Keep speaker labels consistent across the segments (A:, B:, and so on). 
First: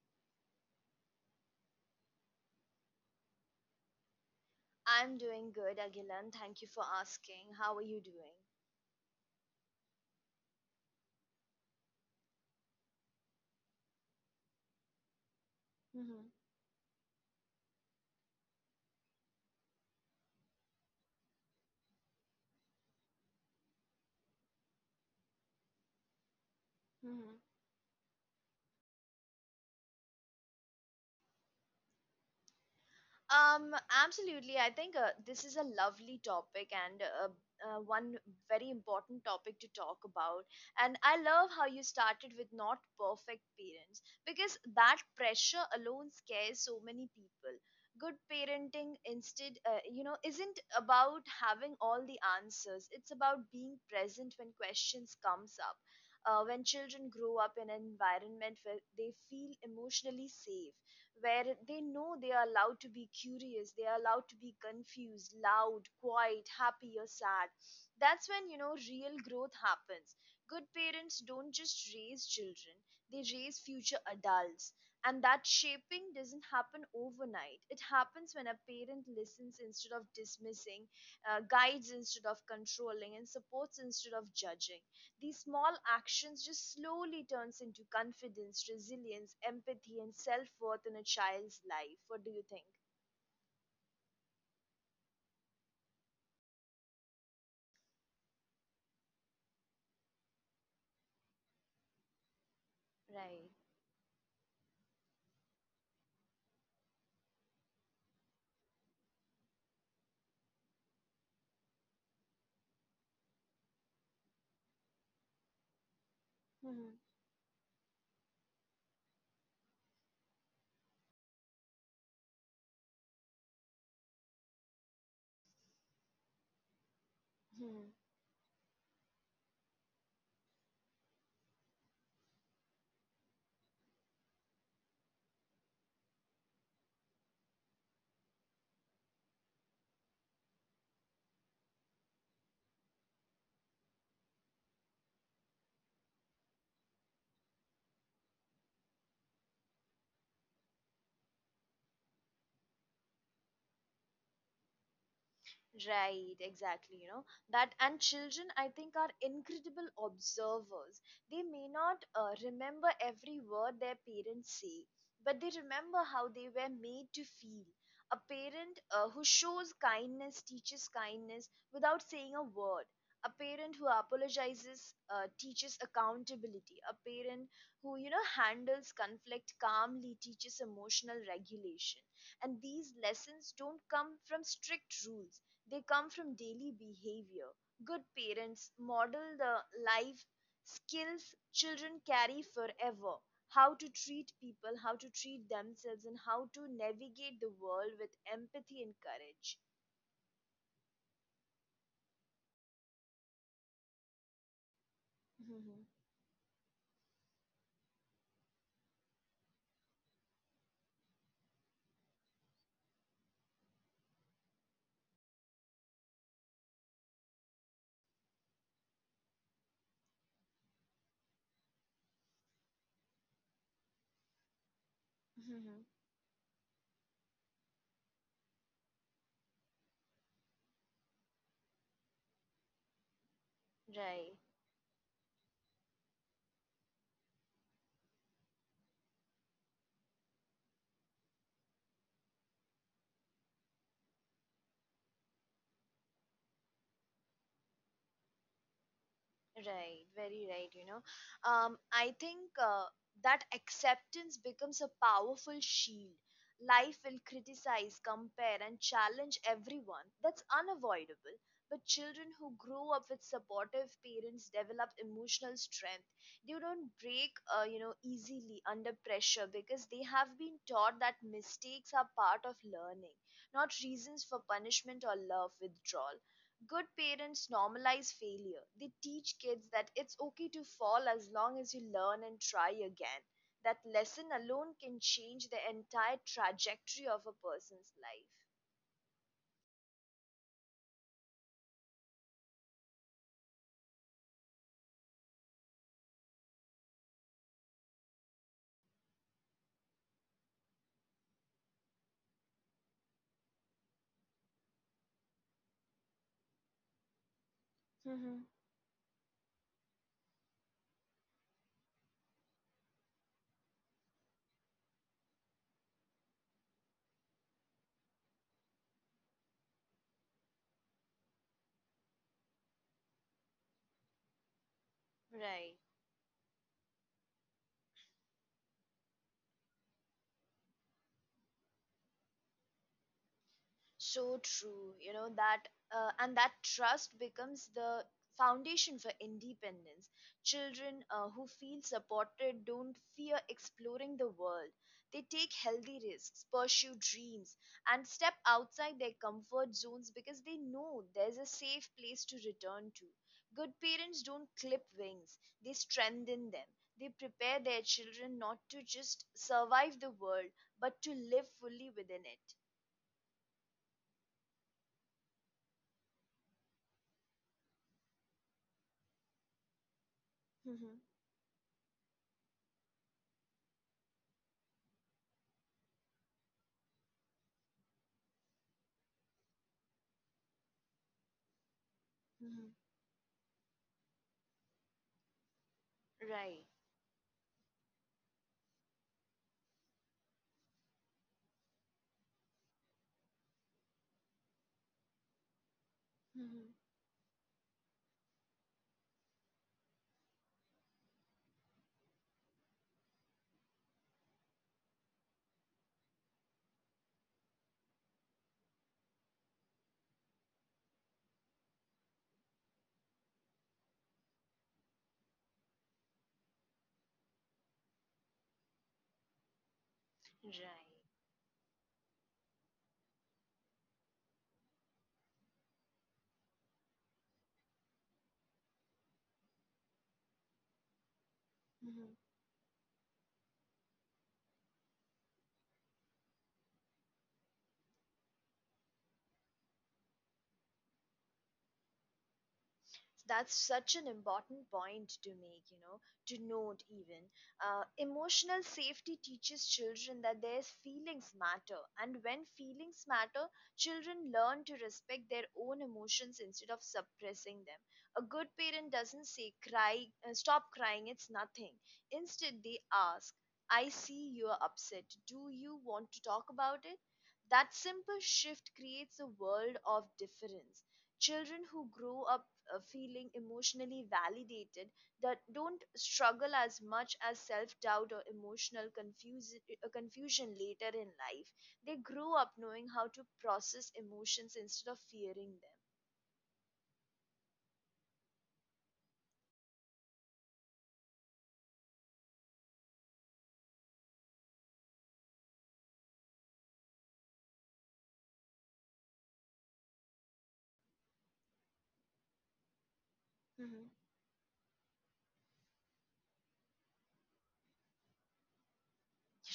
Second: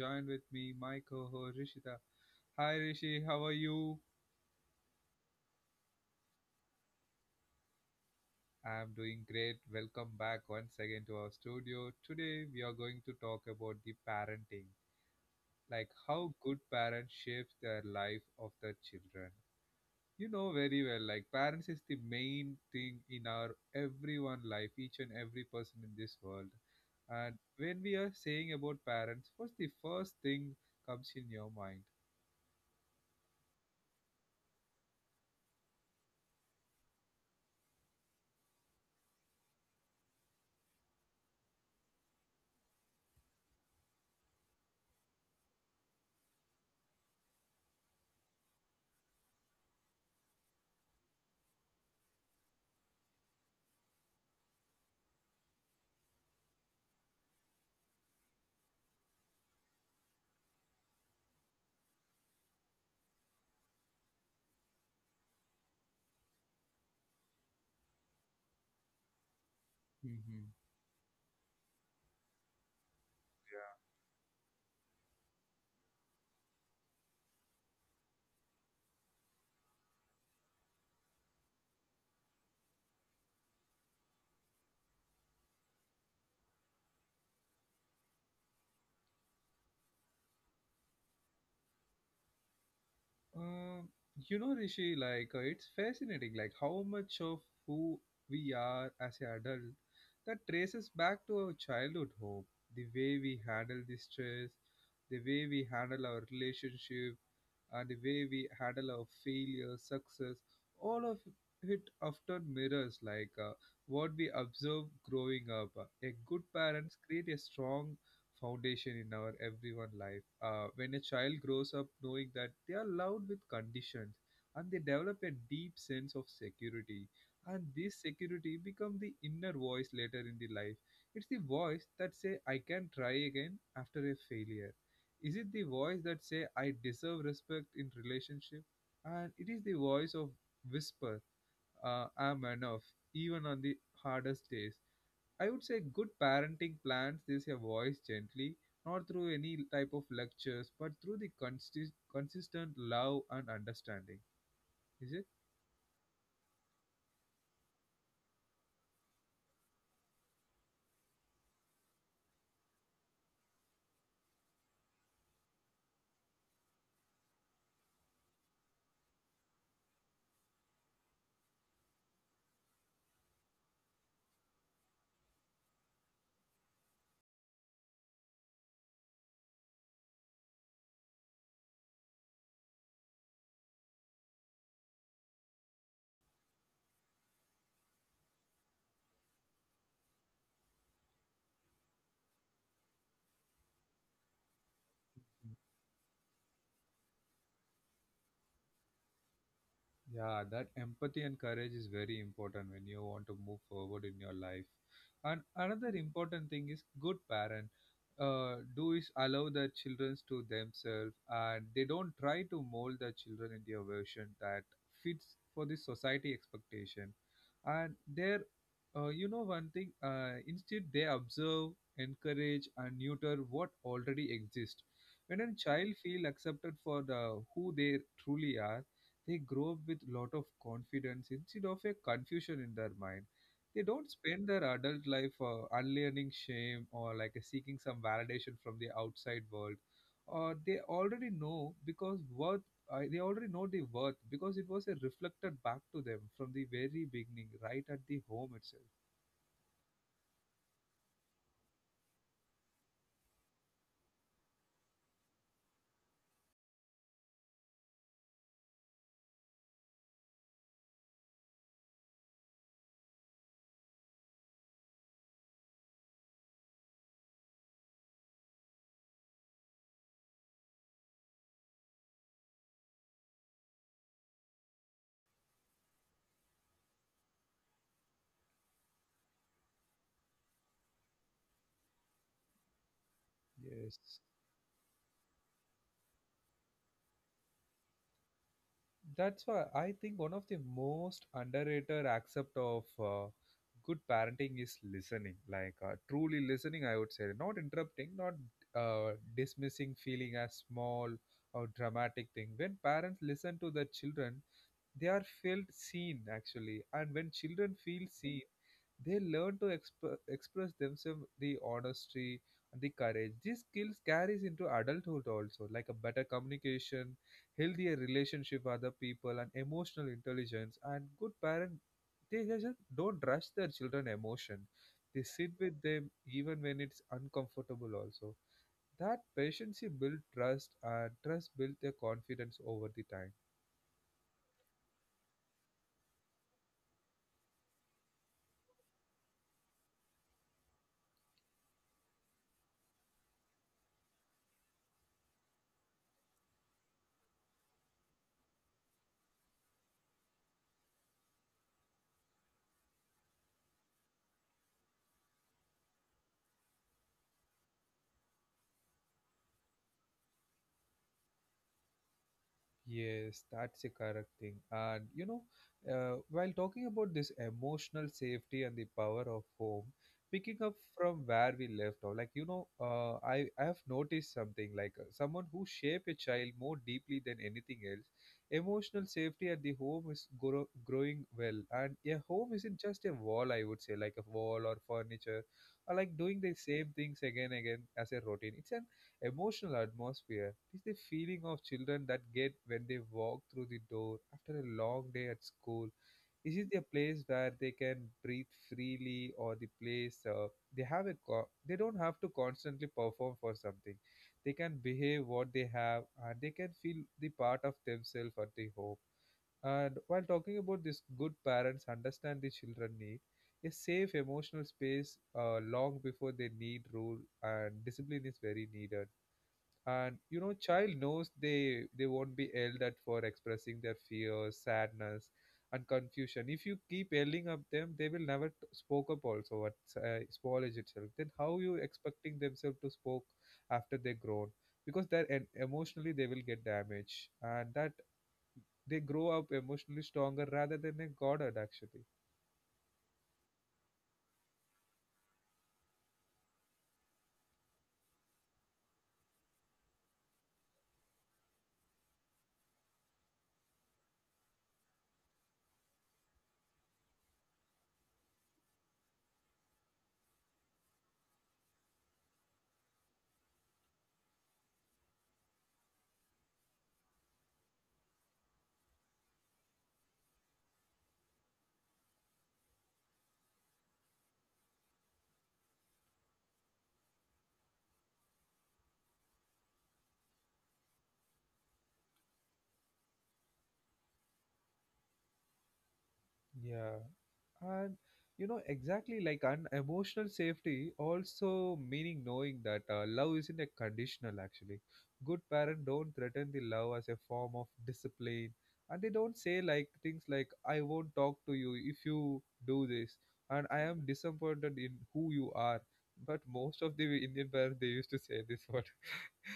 A: joined with me my co-host Rishita. Hi Rishi, how are you?
B: I'm doing good, Agilan. Thank you for asking. How are you doing?
A: I'm doing great. Welcome back once again to our studio. Today we are going to talk about the parenting, like
B: Mm-hmm.
A: how good parents shapes their life of their children. You know very well, like parents is the main thing in our everyone life, each and every person in this world. And when we are saying about parents, what's the first thing comes in your mind?
B: Absolutely. I think this is a lovely topic and one very important topic to talk about. And I love how you started with not perfect parents because that pressure alone scares so many people. Good parenting, instead, you know, isn't about having all the answers. It's about being present when questions comes up. When children grow up in an environment where they feel emotionally safe, where they know they are allowed to be curious, they are allowed to be confused, loud, quiet, happy, or sad. That's when, you know, real growth happens.
A: Mm-hmm.
B: Good parents don't just raise children, they raise future adults. And that shaping doesn't happen overnight. It happens when a parent listens instead of dismissing, guides instead of controlling, and supports instead of judging. These small actions just slowly turns into confidence, resilience, empathy and self-worth in a child's life. What do you think?
A: Uh, you know, Rishi, like it's fascinating, like how much of who we are as an adult that traces back to our childhood home, the way we
B: Right.
A: handle the stress, the way we handle our relationship, and the way we handle our failure, success. All of it often mirrors like what we observe growing up. A good
B: Hmm.
A: parents create a strong foundation in our everyone life. When a child grows up knowing that they are loved with conditions and they develop a deep sense of security, and this security become the inner voice later in the life. It's the voice that say I can try again after a failure. Is it the voice that say I deserve respect in relationship? And it is the voice of whisper, I'm enough, even on the hardest days. I would say good parenting plans this a voice gently, not through any type of lectures, but through the consistent love and understanding. Is it?
B: Right, exactly. You know that, and children, I think, are incredible observers. They may not remember every word their parents say, but they remember how they were made to feel. A parent who shows kindness teaches kindness without saying a word. A parent who apologizes teaches accountability. A parent who, you know, handles conflict calmly teaches emotional regulation, and these lessons don't come from strict rules, they come from daily behavior. Good parents model the life skills children carry forever: how to treat people, how to treat themselves, and how to navigate the world with empathy and courage.
A: Yeah, that empathy and courage is very important when you want to move forward in your life. And another important thing is good parent do is allow their children to themselves, and they don't try to mold their children into a version that fits for the society expectation. And they're, you know, one thing, instead they observe, encourage and neuter what already exists. When a
B: Mm-hmm.
A: child feel accepted for the, who they truly are, they grow up with lot of confidence instead of a confusion in their mind. They don't
B: Right.
A: spend their adult life unlearning shame or like seeking some validation from the outside world. Or they already know because worth. I they already know the worth because it was a reflected back to them from the very beginning, right at the home itself.
B: Right, very right, you know. I think that acceptance becomes a powerful shield. Life will criticize, compare, and challenge everyone. That's unavoidable. But children who grow up with supportive parents develop emotional strength. They don't break, you know, easily under pressure because they have been taught that mistakes are part of learning, not reasons for punishment or love withdrawal. Good parents normalize failure. They teach kids that it's okay to fall as long as you learn and try again. That
A: Yes.
B: lesson alone can change the entire trajectory of a person's life.
A: That's why I think one of the most underrated aspect of good parenting is listening, like truly listening. I would say not interrupting, not dismissing feeling as small or dramatic thing. When parents listen to their children, they are felt seen actually, and when children feel
B: Hmm.
A: seen, they learn to express themselves the honesty and the courage. These skills carries into adulthood also, like a better communication, healthier relationship with other people and emotional intelligence. And good parent, they just don't rush their children emotion, they sit
B: Right.
A: with them even when it's uncomfortable also. That patience build trust and trust build their confidence over the time.
B: So true, you know, that and that trust becomes the foundation for independence. Children who feel supported don't fear exploring the world. They take healthy risks, pursue dreams, and step outside their comfort zones because they know there's a safe place to return to. Good parents don't clip wings, they strengthen them. They prepare their children not to just survive the world, but to live fully within it.
A: Yes, that's a correct thing. And you know, while talking about this emotional safety and the power of home, picking up from where we left off, like you know, I have noticed something like someone who shape a child more deeply than anything else. Emotional safety at the home is growing well, and a home isn't just a wall. I would say like a wall or furniture, or like doing the
B: Right.
A: same things again again as a routine. It's an emotional atmosphere. It is the feeling of children that get when they walk through the door after a long day at school. This is
B: Mhm.
A: a place where they can breathe freely, or the place they have a they don't have to constantly perform for something. They can behave what they have, and they can feel the part of themselves at the home. And while talking about this, good parents understand the children need a safe emotional space long before they need rule, and discipline is very needed. And you know,
B: Right.
A: child knows they won't be yelled at for expressing their fears, sadness and confusion. If you keep yelling at them, they will never spoke up also at small age itself, then how you
B: Mhm.
A: expecting themselves to spoke after they grown, because they're emotionally they will get damaged. And that they grow up emotionally stronger rather than a goddard actually.
B: That's such an important point to make, you know, to note even. Emotional safety teaches children that their feelings matter, and when feelings matter, children learn to respect their own emotions instead of suppressing them. A good parent doesn't say cry, stop crying, it's nothing. Instead they ask, I see you're upset, do you want to talk about it? That simple shift creates a world of difference. Children who grow up feeling emotionally validated, that don't struggle as much as self-doubt or emotional confusion later in life. They grow up knowing how to process emotions instead of fearing them.
A: Yeah. And you know, exactly like an emotional safety, also meaning knowing that love isn't a conditional actually. Good parents don't threaten the love as a form of discipline, and they don't say like things like, I won't talk to you if you do this, and I
B: Mhm.
A: am disappointed in who you are. But most of the Indian parents they used to say this word.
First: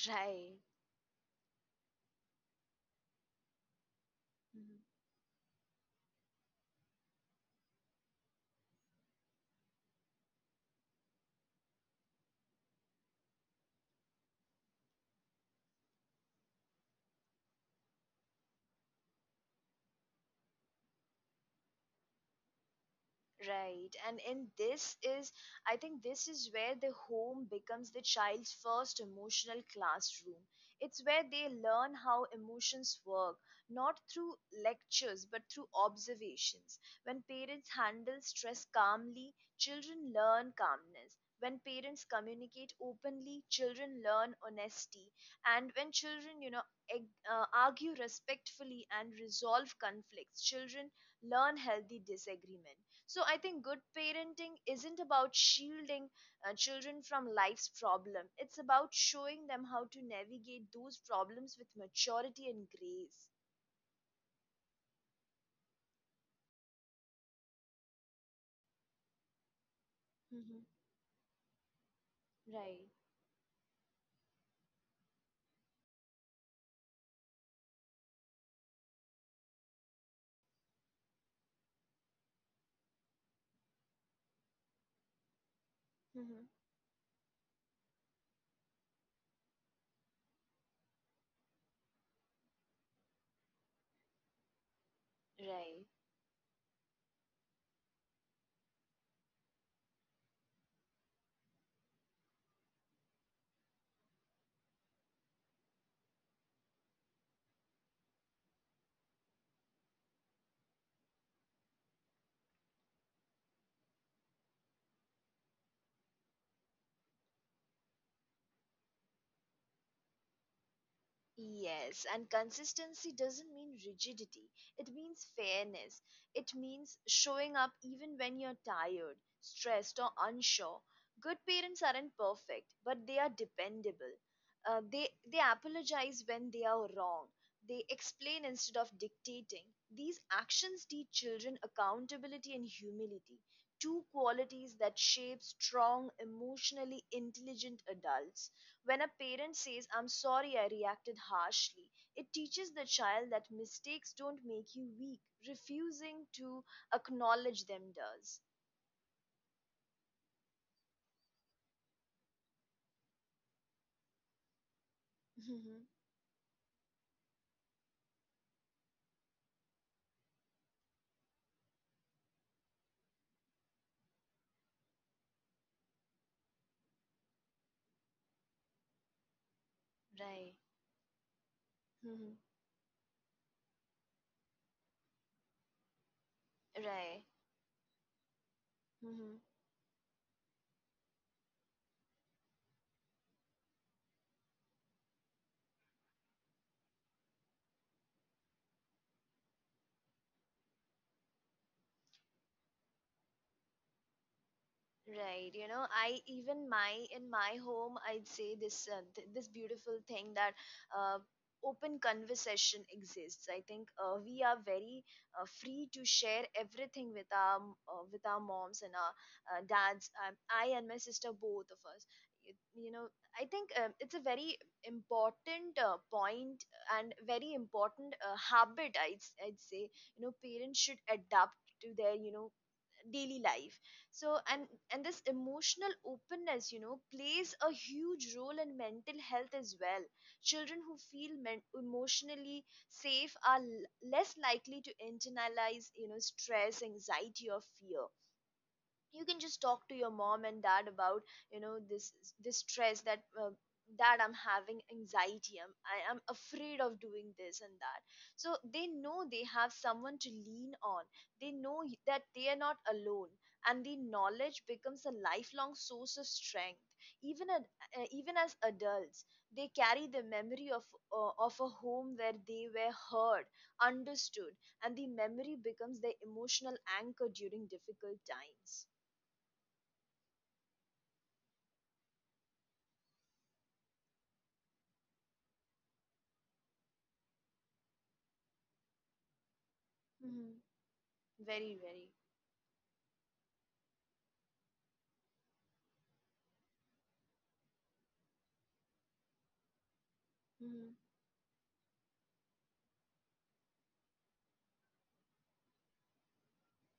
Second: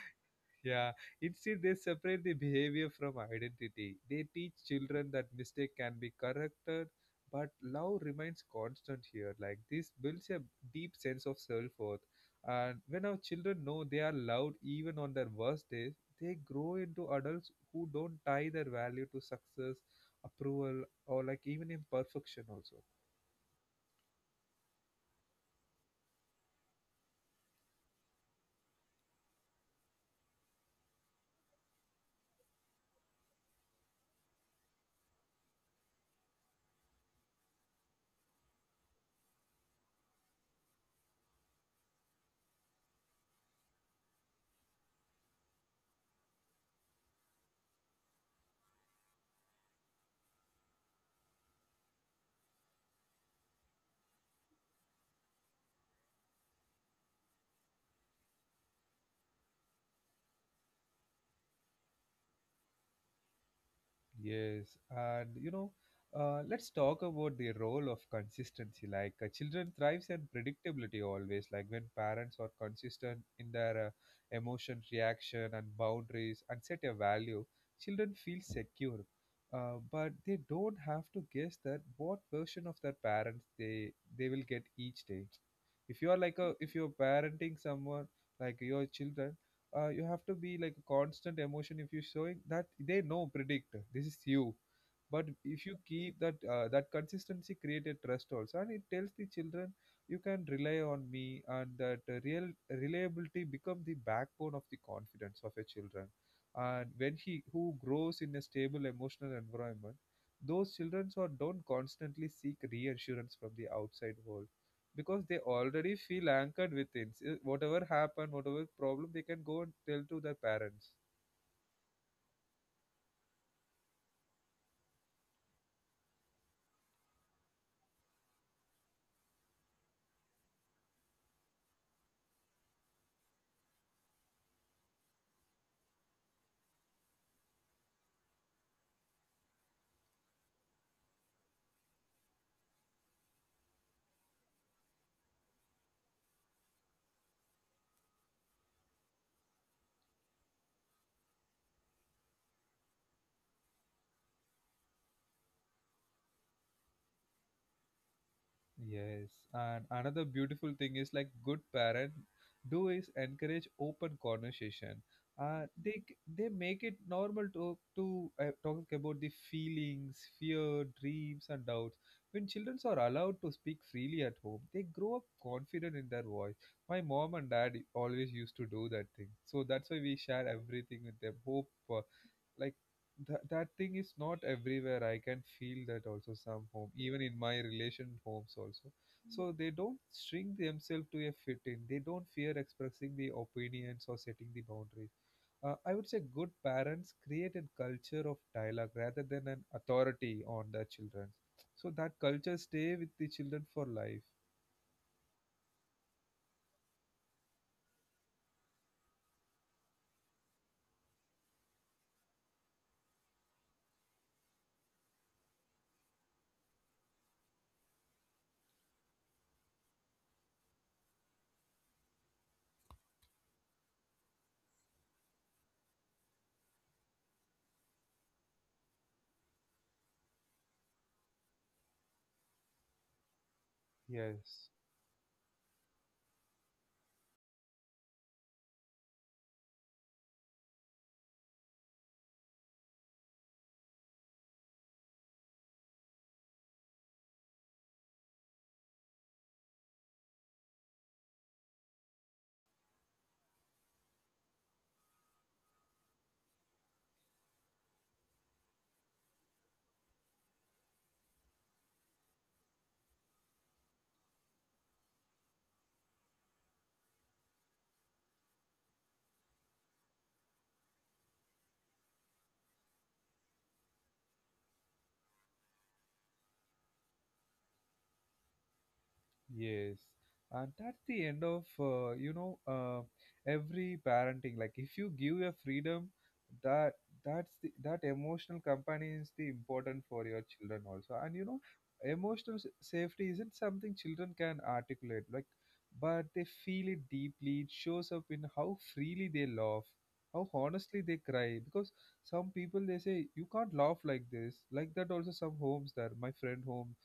B: Right.
A: Yeah, instead they separate the behavior from identity. They teach children that mistake can be corrected, but love remains constant here. Like this builds a deep sense of self-worth. And when our children know they are loved even on their worst days, they grow into adults who don't tie their value to success, approval, or like even imperfection also.
B: Right. And in this is, I think this is where the home becomes the child's first emotional classroom. It's where they learn how emotions work, not through lectures, but through observations. When parents handle stress calmly, children learn calmness. When parents communicate openly, children learn honesty. And when children, you know, argue respectfully and resolve conflicts, children learn healthy disagreement. So I think good parenting isn't about shielding children from life's problem. It's about showing them how to navigate those problems with maturity and grace.
A: Yes, and you know, let's talk about the role of consistency. Like children thrives and
B: Mm-hmm.
A: predictability always. Like when parents are
B: Right.
A: consistent in their emotion, reaction, and boundaries, and set a value, children feel secure. But they don't have to guess that what version of their parents they will get each day. If you are like
B: Mhm.
A: a if you're parenting someone like your children, you have to be like a constant emotion. If you're showing that, they know predict this is you. But if you
B: Right.
A: keep that that consistency create a trust also, and it tells the children you can rely on me. And that real reliability become the backbone of the confidence of a children. And when he who grows in a stable emotional environment, those children so don't constantly seek reassurance from the outside world, because they already feel anchored within. Whatever happened, whatever problem, they can go and tell to their parents.
B: Yes, and consistency doesn't mean rigidity. It means fairness. It means showing up even when you're tired, stressed, or unsure. Good parents aren't perfect, but they are dependable. They apologize when they are wrong. They explain instead of dictating. These actions teach children accountability and humility, two qualities that shape strong, emotionally intelligent adults. When a parent says, I'm sorry I reacted harshly, it teaches the child that mistakes don't make you weak. Refusing to acknowledge them does.
A: Yes, and another beautiful thing is like good parent do is encourage open conversation.
B: Mhm.
A: They they make it normal to talk about the feelings, fear, dreams, and doubts. When children are allowed to speak freely at home, they grow up confident in their voice. My mom and dad always used to do that thing, so that's why we share
B: Right.
A: everything with them. Hope
B: Mhm.
A: like that thing is not everywhere, I can feel that also some home, even
B: Right.
A: in my relation homes also.
B: Mhm.
A: So they don't string themselves to a fit in, they don't fear expressing the opinions or setting the boundaries. I would say good parents create a culture of dialogue rather than an authority on their children, so that culture stay with the children for life.
B: Right, you know, I even my in my home, I'd say this this beautiful thing that uh, open conversation exists. I think we are very free to share everything with with our moms and our dads. I and my sister, both of us. You know, I think it's a very important point and very important habit. I'd say, you know, parents should adapt to their, you know, daily life. so and
A: Yes.
B: and this emotional openness, you know, plays a huge role in mental health as well. Children who feel emotionally safe are less likely to internalize, you know, stress, anxiety or fear. You can just talk to your mom and dad about, you know, this stress that, dad, I'm having anxiety, I am afraid of doing this and that, so they know they have someone to lean on. They know that they are not alone, and the knowledge becomes a lifelong source of strength. even ad, Even as adults, they carry the memory of a home where they were heard, understood, and the memory becomes their emotional anchor during difficult times.
A: Yes, and that's the end of every parenting. Like if you give your freedom, that that emotional company is the important for your
B: Mhm.
A: children also. And you know,
B: Very, very.
A: emotional safety isn't something children can articulate. Like, but they feel it deeply. It shows up in how freely they laugh, how
B: Mhm.
A: honestly they cry. Because some people they say you can't laugh like this, like that. Also, some homes there, my friend home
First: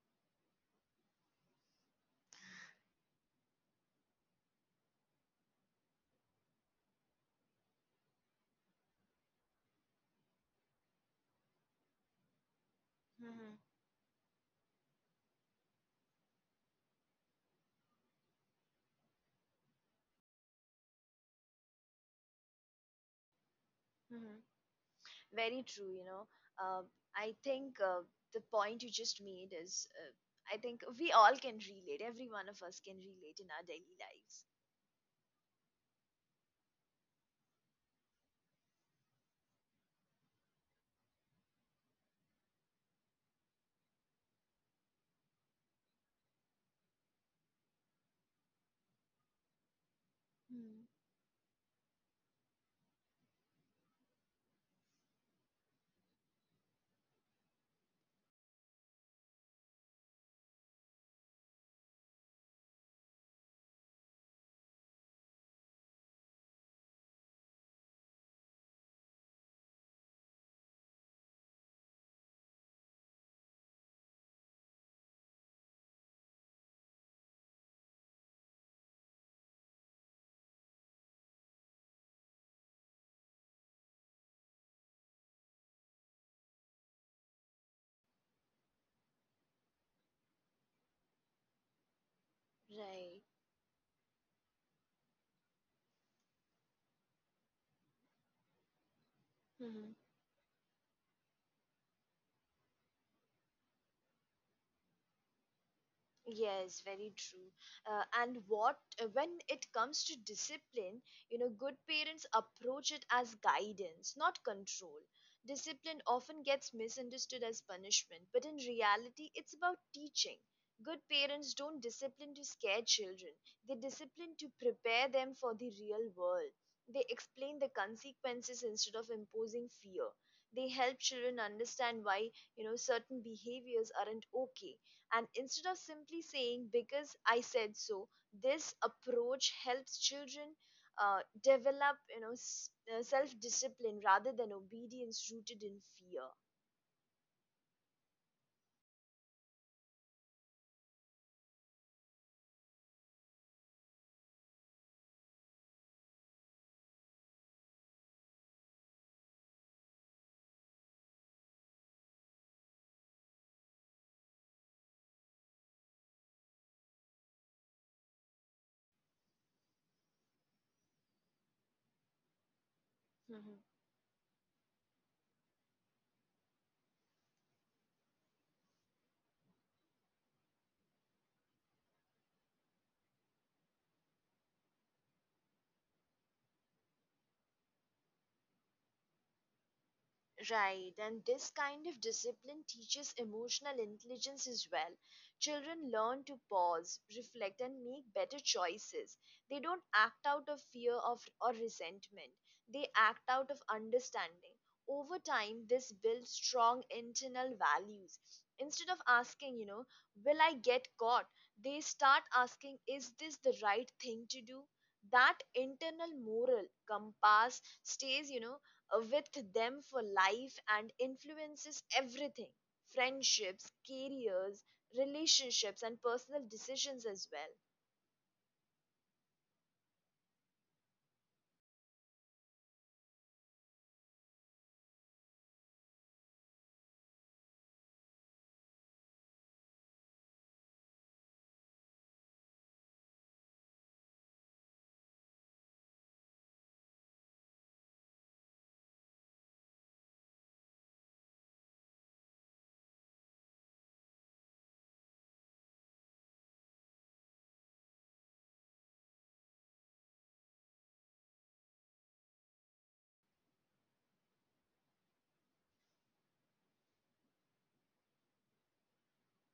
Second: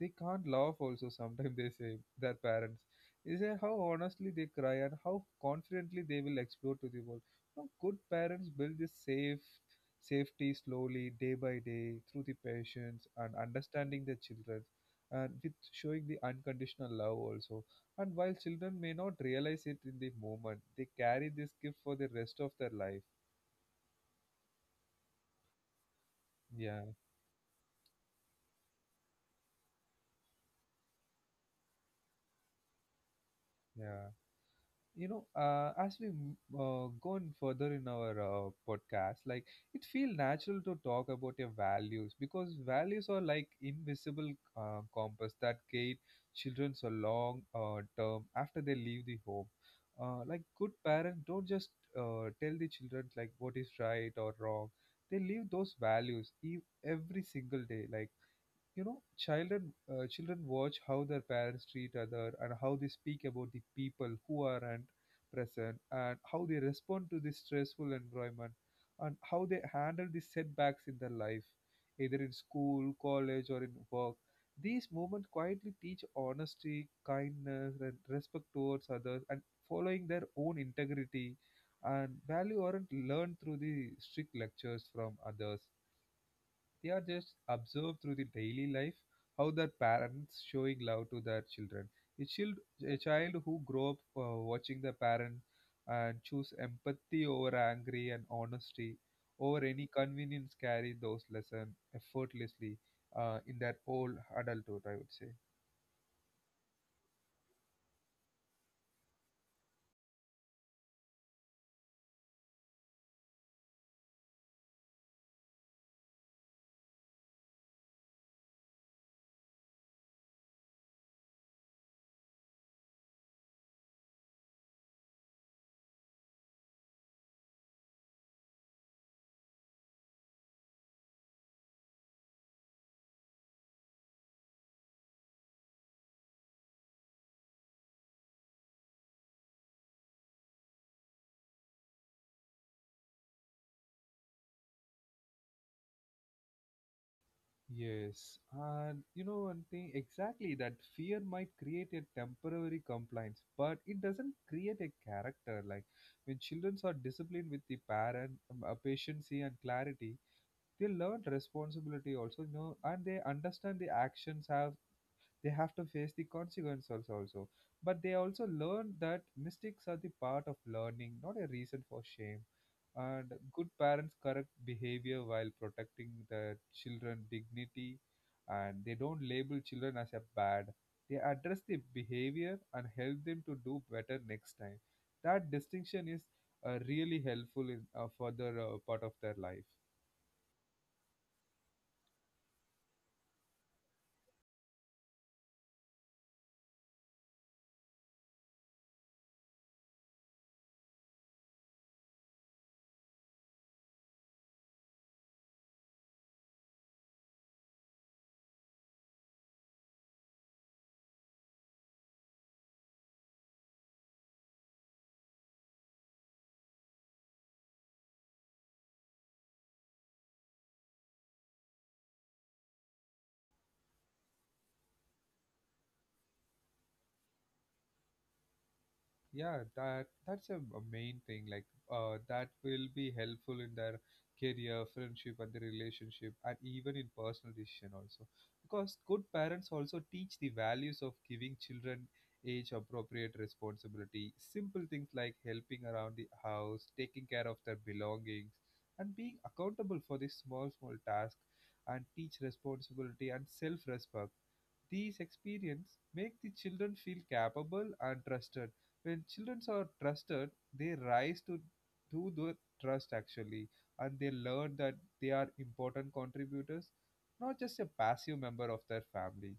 A: they can't laugh also, sometimes they say their parents. They say how honestly they cry and how confidently they will explore to the world. Now, good parents build this safety slowly, day by day, through the patience
B: Mhm.
A: and understanding their children, and with showing the unconditional love also. And while children may not realize it in the moment, they carry this gift for the rest of their life.
B: Mhm. Very true, you know. Uh,
A: Yeah,
B: I think the point you just made is, I think we all can relate. Every one of us can relate in our daily lives.
A: yeah. You know, as we go on further in our podcast, like it feels natural to talk about your values, because values are like invisible compass that guide children's a long term after they leave the home.
B: Mm.
A: Like good parents don't just tell the children like what is right or wrong, they leave those values every single day. Like you know, children watch how their parents treat other, and how they speak about the people who aren't present, and how they respond to this stressful environment, and how they handle the setbacks in their life, either in school, college or in work. These movements quietly teach honesty, kindness and respect towards others, and following their own integrity. And value aren't learned through the strict lectures from others, they are just observed through the daily life, how their parents showing love to their children. A child,
B: Right.
A: a child who grow up watching their parents and choose empathy over angry and honesty over any
B: Mhm.
A: convenience carry those lessons effortlessly in their whole adulthood, I would say.
B: Yes, very true. And what When it comes to discipline, you know, good parents approach it as guidance, not control. Discipline often gets misunderstood as punishment, but in reality, it's about teaching. Good parents don't discipline to scare children, they discipline to prepare them for the real world. They explain the consequences instead of imposing fear. They help children understand why, you know, certain behaviors aren't okay, and instead of simply saying, because I said so, this approach helps children develop, you know, self discipline rather than obedience rooted in fear.
A: Yes, and you know one thing exactly that fear might create a temporary compliance, but it doesn't create a character. Like when children are disciplined with the parent, patience and clarity, they learn responsibility also, you know, and they understand the actions have they have to face the consequences also, but they also learn that mistakes are the part of learning, not a reason for shame. And good parents correct behavior while protecting the children dignity, and they don't label children as a bad. They address the behavior and help them to do better next time. That distinction is really helpful in further part of their life.
B: Right, and this kind of discipline teaches emotional intelligence as well. Children learn to pause, reflect, and make better choices. They don't act out of fear of or resentment. They act out of understanding. Over time, this builds strong internal values. Instead of asking, you know, will I get caught? They start asking, is this the right thing to do? That internal moral compass stays, you know, with them for life and influences everything: friendships, careers, relationships, and personal decisions as well.
A: Yeah, that's a main thing, like that will be helpful in their career, friendship and the relationship and even in personal decision also. Because good parents also teach the values of giving children age appropriate responsibility, simple things like helping around the house, taking care of their belongings and being accountable for these small small tasks and teach responsibility and self respect. These experiences make the children feel capable and trusted. When children are trusted, they rise to the trust actually, and they learn that they are important contributors, not just a passive member of their family.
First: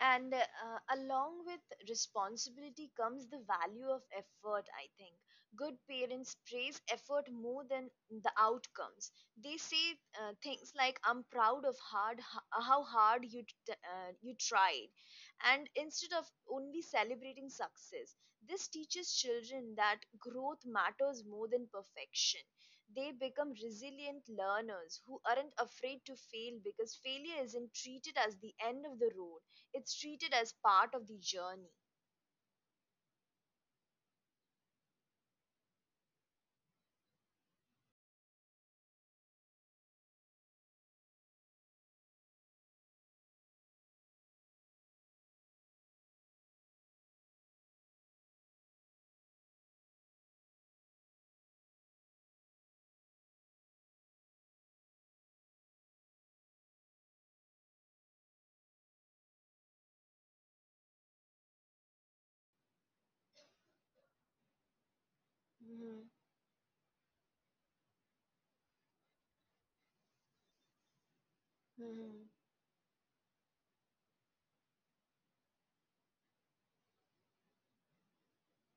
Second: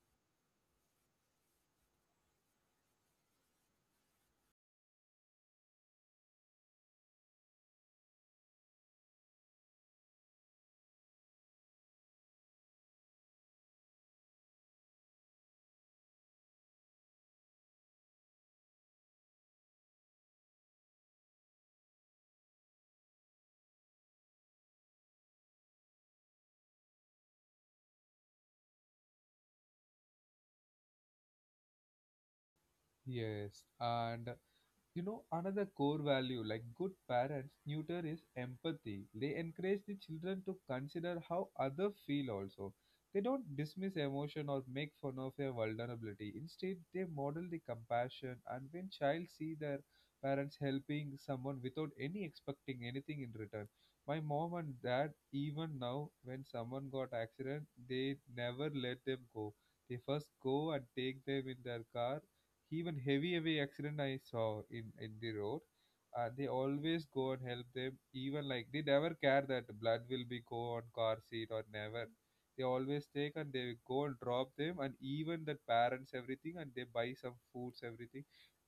B: And along with responsibility comes the value of effort, I think. Good parents praise effort more than the outcomes. They say things like, I'm proud of hard how hard you t- you tried, and instead of only celebrating success, this teaches children that growth matters more than perfection. They become resilient learners who aren't afraid to fail because failure isn't treated as the end of the road, it's treated as part of the journey.
A: Yes, and you know, another core value like good parents tutor is empathy. They encourage the children to consider how others feel also. They don't dismiss emotion or make fun of their vulnerability. Instead, they model the compassion and when child see their parents helping someone without any expecting anything in return. My mom and dad, even now when someone got accident, they never let them go. They first go and take them in their car, even heavy heavy accident I saw in the road.
B: Mhm,
A: They always go and help them, even like they never care that blood will be go on car seat or never.
B: mhm,
A: They always take and they go and drop them and even the parents everything, and they buy some foods everything.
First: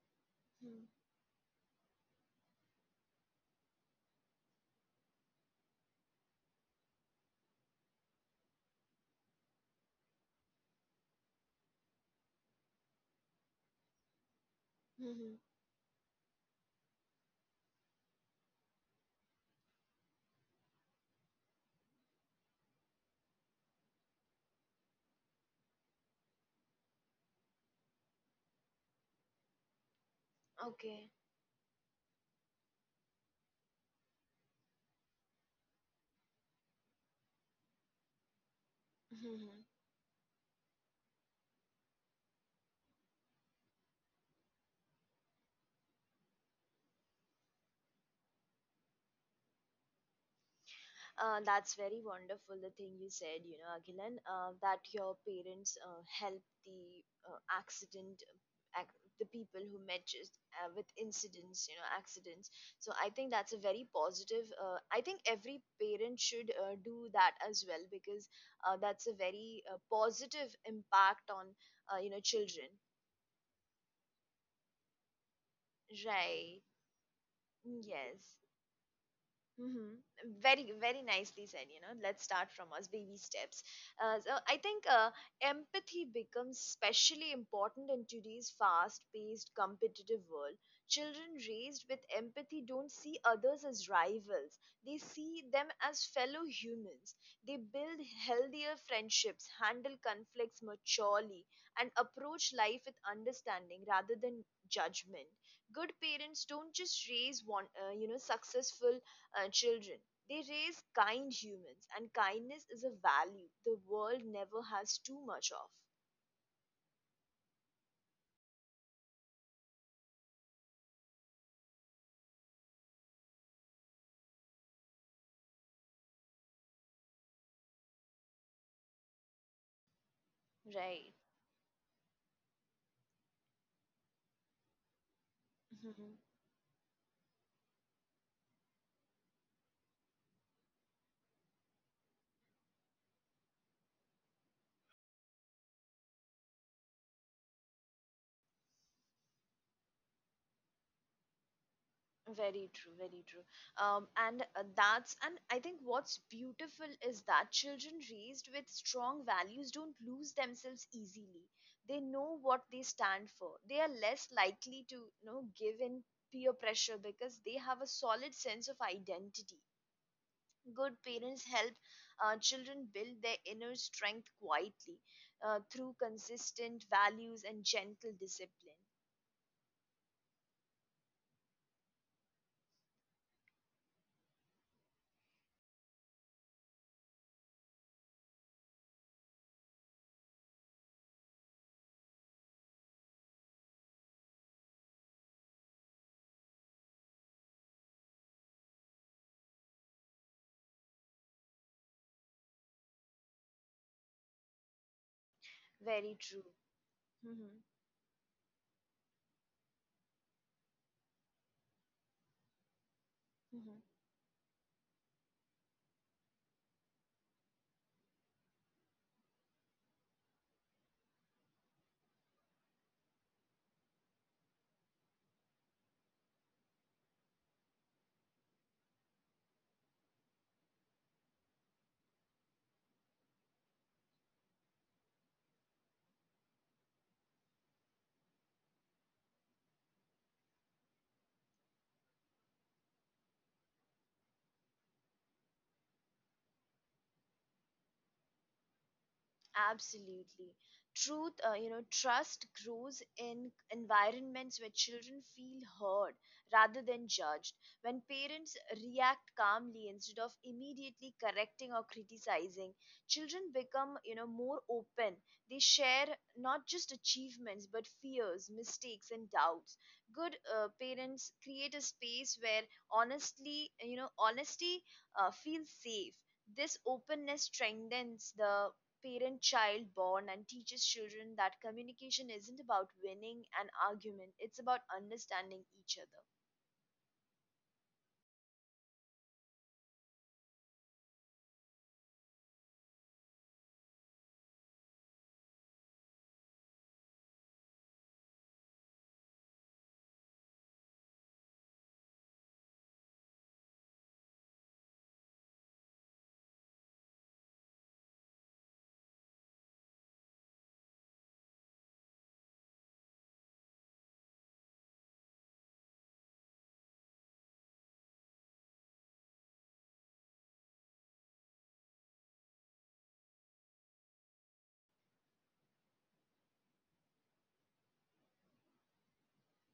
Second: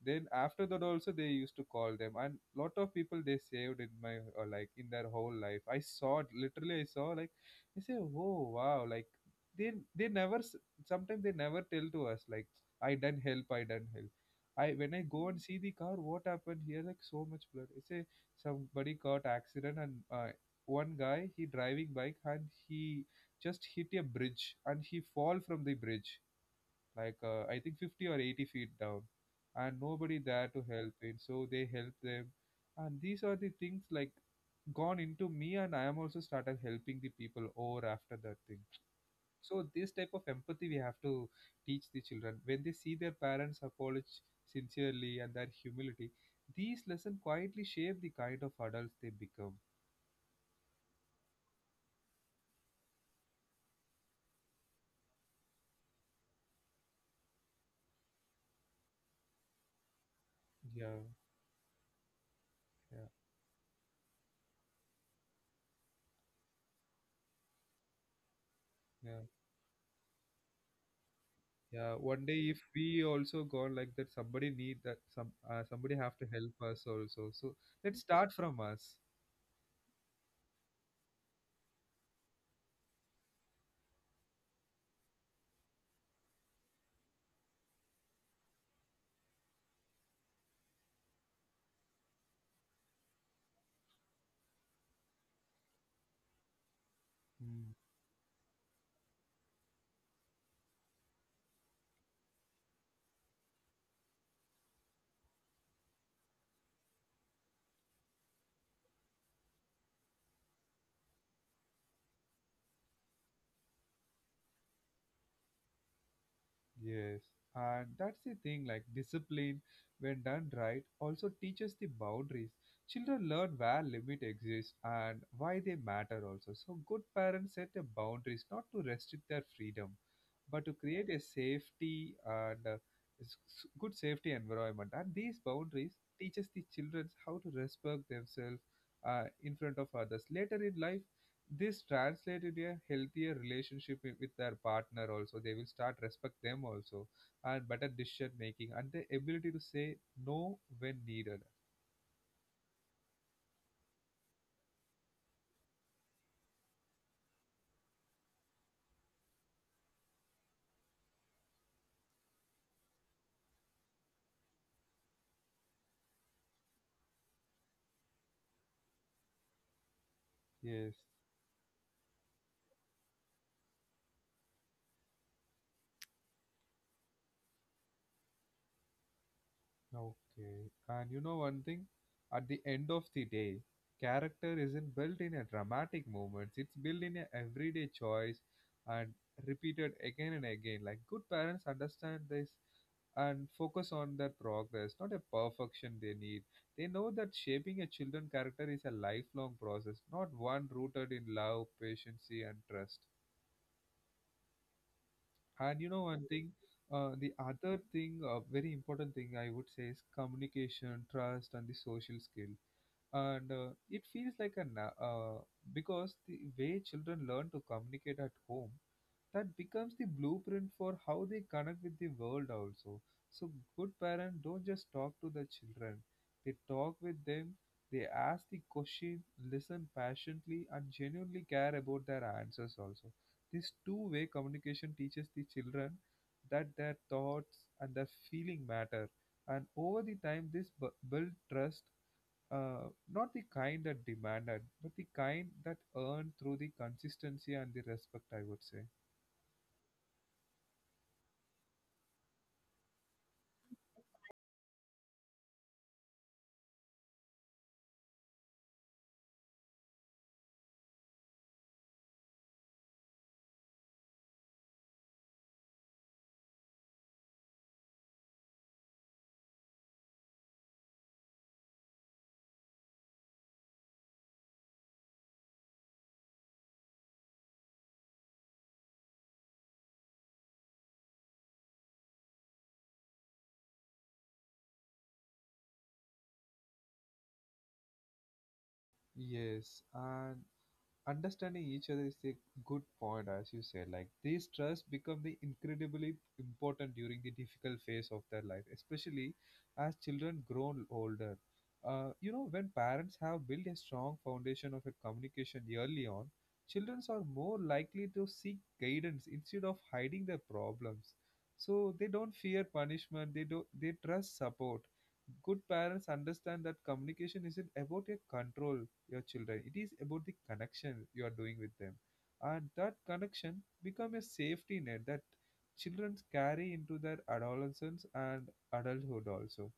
A: Then after that
B: mhm,
A: also they used to call them, and lot of people they saved in my or like in their whole life, I saw it literally, I saw like I say, oh wow, like they never s- sometimes they never tell to us like, I done help, I done help. I when I go
B: mhm.
A: and see the car, what happened here? Like so much blood. It's a somebody got accident and one guy he driving bike and he just hit a bridge and he fall from the bridge like I think 50 or 80 feet down, and nobody there to help
B: Okay.
A: him. So they help them, and these are the things like gone into me, and I am also started helping the people over after that thing.
B: Mhm.
A: So this type of empathy we have to teach the children. When they see their parents apologize sincerely and their humility, these lessons quietly shape the kind of adults they become.
B: That's very wonderful, the thing you said, you know, Aghilan, that your parents helped the uh, accident, ac- the people who met just, with
A: yeah
B: incidents, you know, accidents. So I think
A: yeah
B: that's a very positive. I think every parent should do that as well because that's a
A: yeah
B: very positive impact on, you know,
A: yeah One
B: children.
A: day if we also gone like that, somebody need that, some somebody have to
B: Right.
A: help us also, so
B: Mm.
A: let's start
B: Yes.
A: from us.
B: Hmm. Very, very nicely said. You know, let's start from us, baby steps. So I think empathy becomes especially important in today's fast-paced, competitive world. Children raised with empathy don't see others as rivals; they see them as fellow humans. They
A: Hmm.
B: build healthier friendships, handle conflicts maturely, and approach life with understanding rather than judgment. Good parents don't just raise one, you know, successful children. They raise kind humans, and kindness is a value the world never has too much of.
A: Yes, and that's the thing, like discipline, when done right, also teaches the boundaries. Children learn where limit exists and why they matter also. So good parents set the boundaries not to restrict their freedom, but to create
B: Right.
A: a safety and good safety environment. And these boundaries
B: Mhm.
A: teaches the children how to respect themselves in front of others. Later in life, this translated a healthier relationship wi- with their partner also, they will start respect them also, and better decision making and the ability to say no when needed.
B: Very true, very true. And that's and I think what's beautiful is that children raised with strong values don't lose themselves easily. They know what they stand for. They are less likely to, you know, give in peer pressure because they have a solid sense of identity.
A: Yes.
B: Good parents help children build their inner strength quietly through consistent values and gentle discipline.
A: Okay. And you know one thing? At the end of the day, character isn't built in a dramatic moments. It's built in a everyday choice and repeated again and again. Like good parents understand this and focus on their progress, not a perfection they need. They know that shaping a children character is a lifelong process, not one rooted in love, patience, and trust. And you know
B: Very
A: one
B: true.
A: thing, the
B: Hmm.
A: other thing, very important thing I would say is communication, trust, and the social skill. And
B: Hmm.
A: it feels like a na- because the way children learn to communicate at home, that becomes the blueprint for how they connect with the world also. So good parents don't just talk to the children; they talk with them. They ask the question, listen patiently, and genuinely care about their answers also. This two-way communication teaches the children that their thoughts and their feeling matter, and over the time, this bu- build trust. Not the kind that demanded, but the kind that earned through the consistency and the respect, I would say.
B: Absolutely. Truth, you know, trust grows in environments where children feel heard rather than judged. When parents react calmly instead of immediately correcting or criticizing, children become, you know, more open. They share not just achievements but fears, mistakes, and doubts. Good parents create a space where honesty feels safe. This openness strengthens the parent child bond and teaches children that communication isn't about winning an argument, it's about understanding each other.
A: Yes, and understanding each other is a good point, as you said, like these trusts become the incredibly important during the difficult phase of their life, especially as children grow older. You know, when parents have built a strong foundation of a communication early on, children are more likely to seek guidance instead of hiding their problems. So they don't fear punishment, they do they trust support. Good parents understand that communication isn't about a control your children, it is about the connection you are doing with them, and that connection become a safety net that children carry into their adolescence and adulthood also.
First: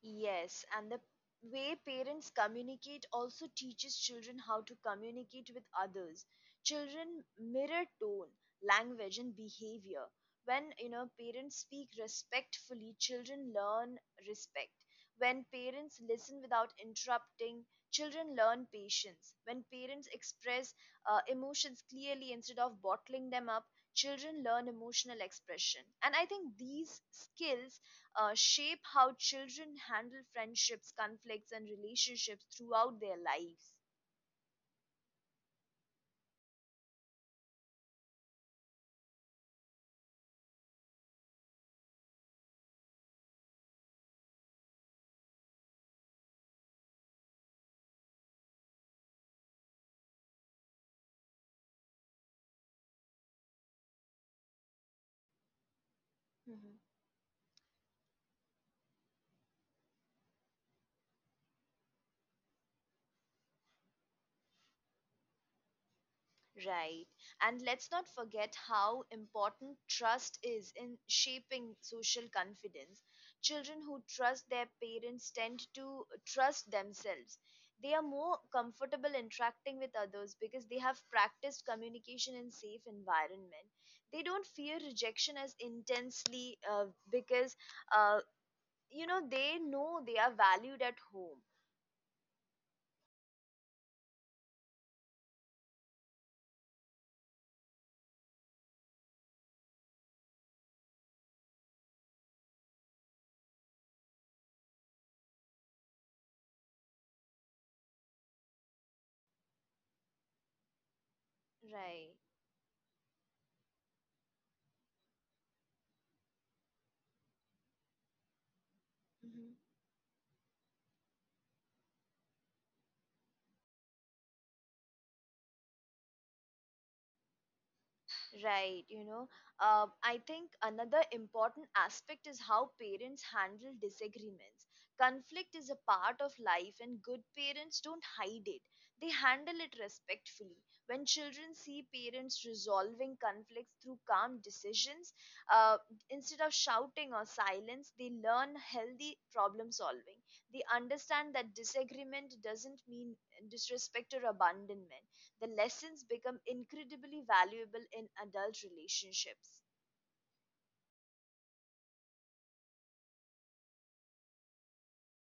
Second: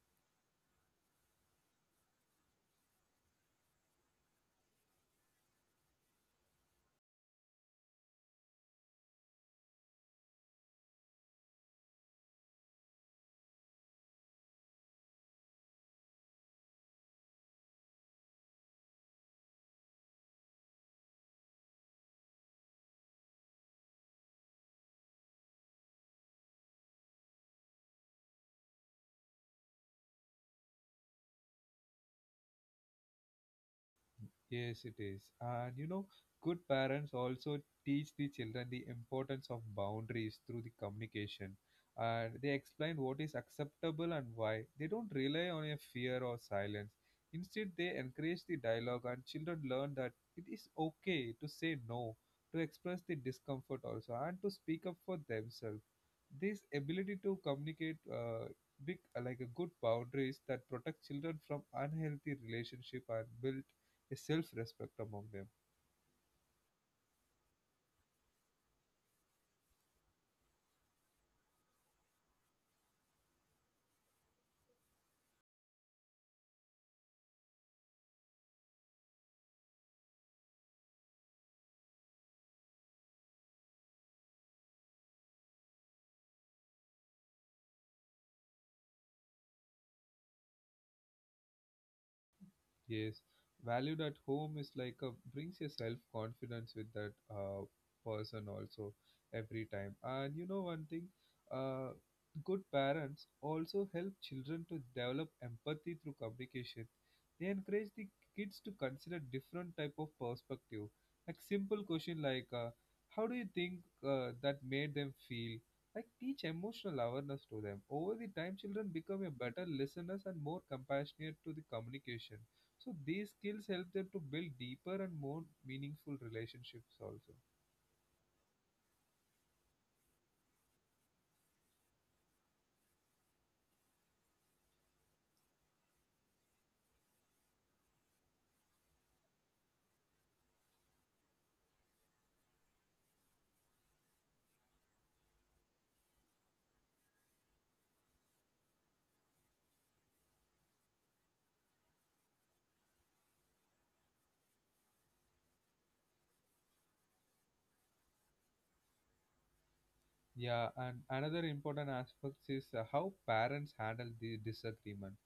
B: Yes, and the way parents communicate also teaches children how to communicate with others. Children mirror tone, language, and behavior. When parents speak respectfully, children learn respect. When parents listen without interrupting, children learn patience. When parents express emotions clearly instead of bottling them up, children learn emotional expression. And I think these skills shape how children handle friendships, conflicts, and relationships throughout their lives.
A: Yes, it is. And you know, good parents also teach the children the importance of boundaries through the communication. And they explain what is acceptable and why. They don't rely on a fear or silence. Instead, they encourage the dialogue, and children learn that it is okay to say no, to express the discomfort also, and to speak up for themselves. This
B: Mhm.
A: ability to communicate big, like a good boundaries that protect children from unhealthy relationship and build is self-respect among them.
B: Right. And let's not forget how important trust is in shaping social confidence. Children who trust their parents tend to trust themselves. They are more comfortable interacting with others because they have practiced communication in safe environment. They don't fear rejection as intensely because uh, they know they are valued at home.
A: Yes, valued at home is like a brings your self confidence with that person also every time. And you know one thing, uh, good parents also help children to develop empathy through communication. They encourage the kids to consider different type of perspective. Like simple
B: Right.
A: question like, how do you think that made them feel? Like teach emotional awareness to them. Over the time, children become a
B: Hmm.
A: better listeners and more compassionate to the communication. So these skills help them to build deeper and more meaningful relationships also.
B: Right, I think another important aspect is how parents handle disagreements. Conflict is a part of life, and good parents don't hide it. They handle it respectfully. When children see parents resolving conflicts through calm decisions, uh, instead of shouting or silence, they learn healthy problem solving. They understand that disagreement doesn't mean disrespect or abandonment. The lessons become incredibly valuable in adult relationships.
A: Yeah, and another important aspect is how parents handle the disagreement.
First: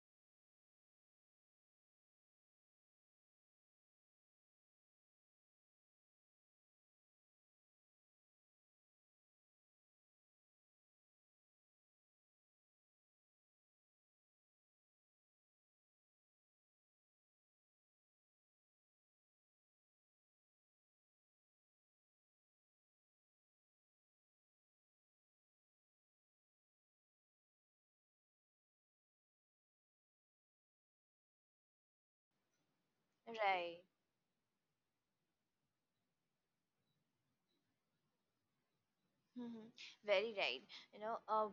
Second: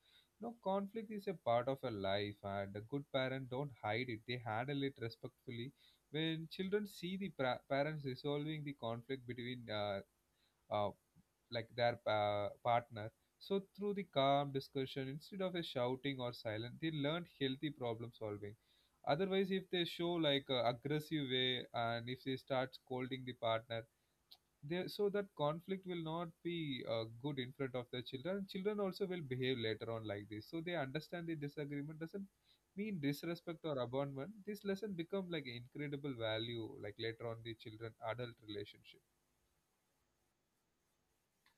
A: No conflict is a part of a life, and a good parent don't hide it. They handle it respectfully. When children see the pra- parents resolving the conflict between uh, like their pa- partner. So through the calm discussion, instead of a shouting or silent, they learned healthy problem solving. Otherwise, if they show like a aggressive way and if they start scolding the partner, they so that conflict will not be good in front of the children. Children also will behave later on like this. So they understand the disagreement doesn't mean disrespect or
B: Right.
A: abandonment. This lesson become like incredible value like later on the children adult relationship.
B: Hmm. Very right. You know, uh,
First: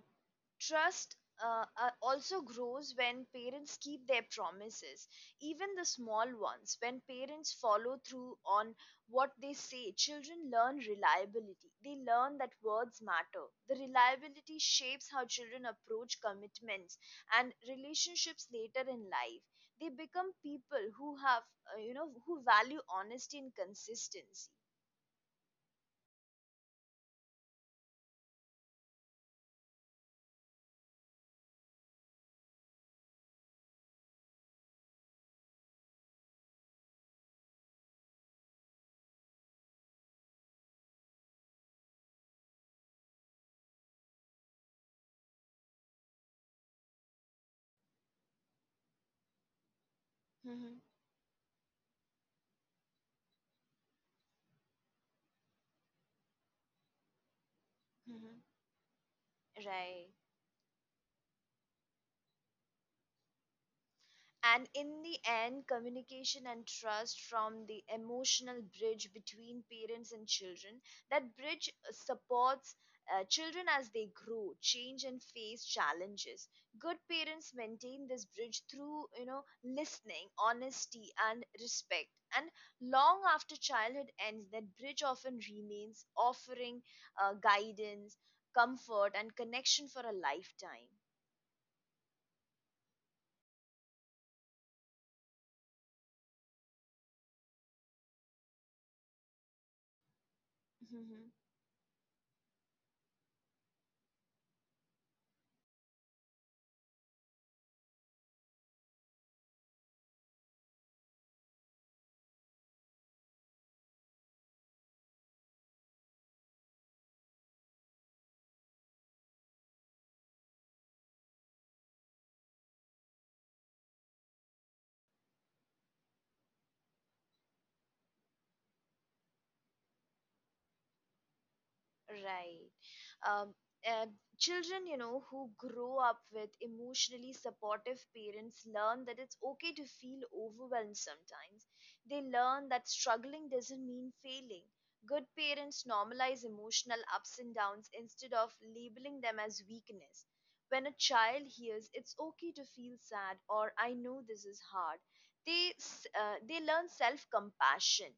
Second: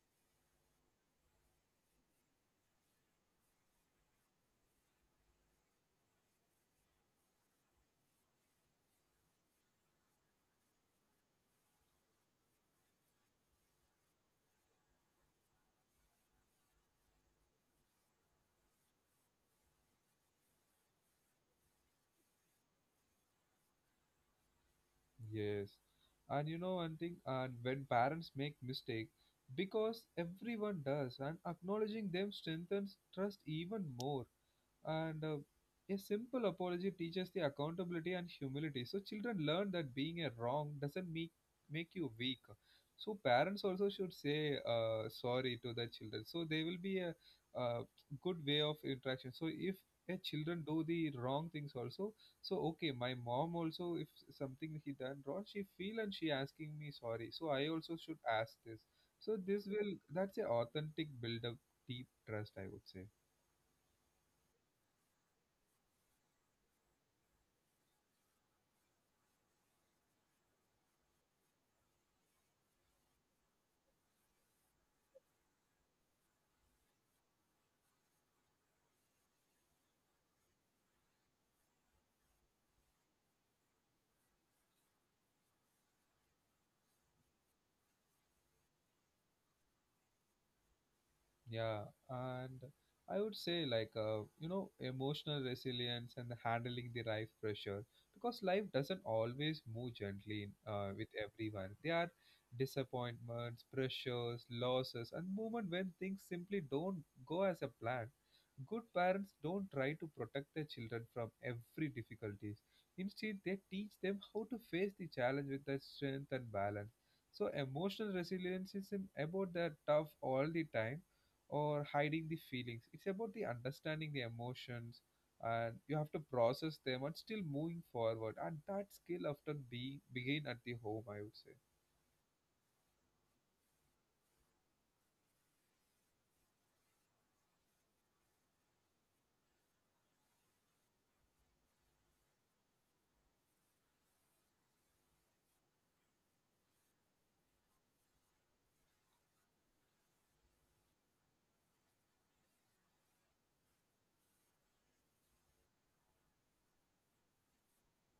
B: trust also grows when parents keep their promises, even the small ones. When parents follow through on what they say, children learn reliability. They learn that words matter. The reliability shapes how children approach commitments and relationships later in life. They become people who who value honesty and consistency.
A: Yes. And you know one thing, and when parents make mistake, because everyone does, and acknowledging them strengthens trust even more. And a simple apology teaches the accountability and humility. So children learn that being a wrong doesn't make you weak. So parents also should say sorry to the children. So there will be a, uh good way of interaction. So if a children
B: Hmm.
A: do the wrong things also, so okay, my mom also if something he done wrong, she feel and she asking me sorry. So I also should
B: Hmm.
A: ask this. So this will
B: Right.
A: that's a authentic build up deep trust, I would say.
B: And in the end, communication and trust from the emotional bridge between parents and children. That bridge supports children as they grow, change, and face challenges. Good parents maintain this bridge through, listening, honesty, and respect. And long after childhood ends, that bridge often remains, offering guidance, comfort, and connection for a lifetime.
A: Yeah, and I would say like you know, emotional resilience and handling the life pressure, because life doesn't always move gently with everyone. There are disappointments, pressures, losses, and moment when things simply don't go as a plan. Good parents don't try to protect their children from every difficulties. Instead, they teach them how to face the challenge with their strength and balance. So emotional resilience is im- about they're tough all the time or hiding the feelings. It's about the understanding the emotions, and you have to process them and still moving forward. And that skill often be begin at the home, I would say.
B: Right. Um, and children, who grow up with emotionally supportive parents learn that it's okay to feel overwhelmed sometimes. They learn that struggling doesn't mean failing. Good parents normalize emotional ups and downs instead of labeling them as weakness. When a child hears it's okay to feel sad or I know this is hard, they learn self-compassion.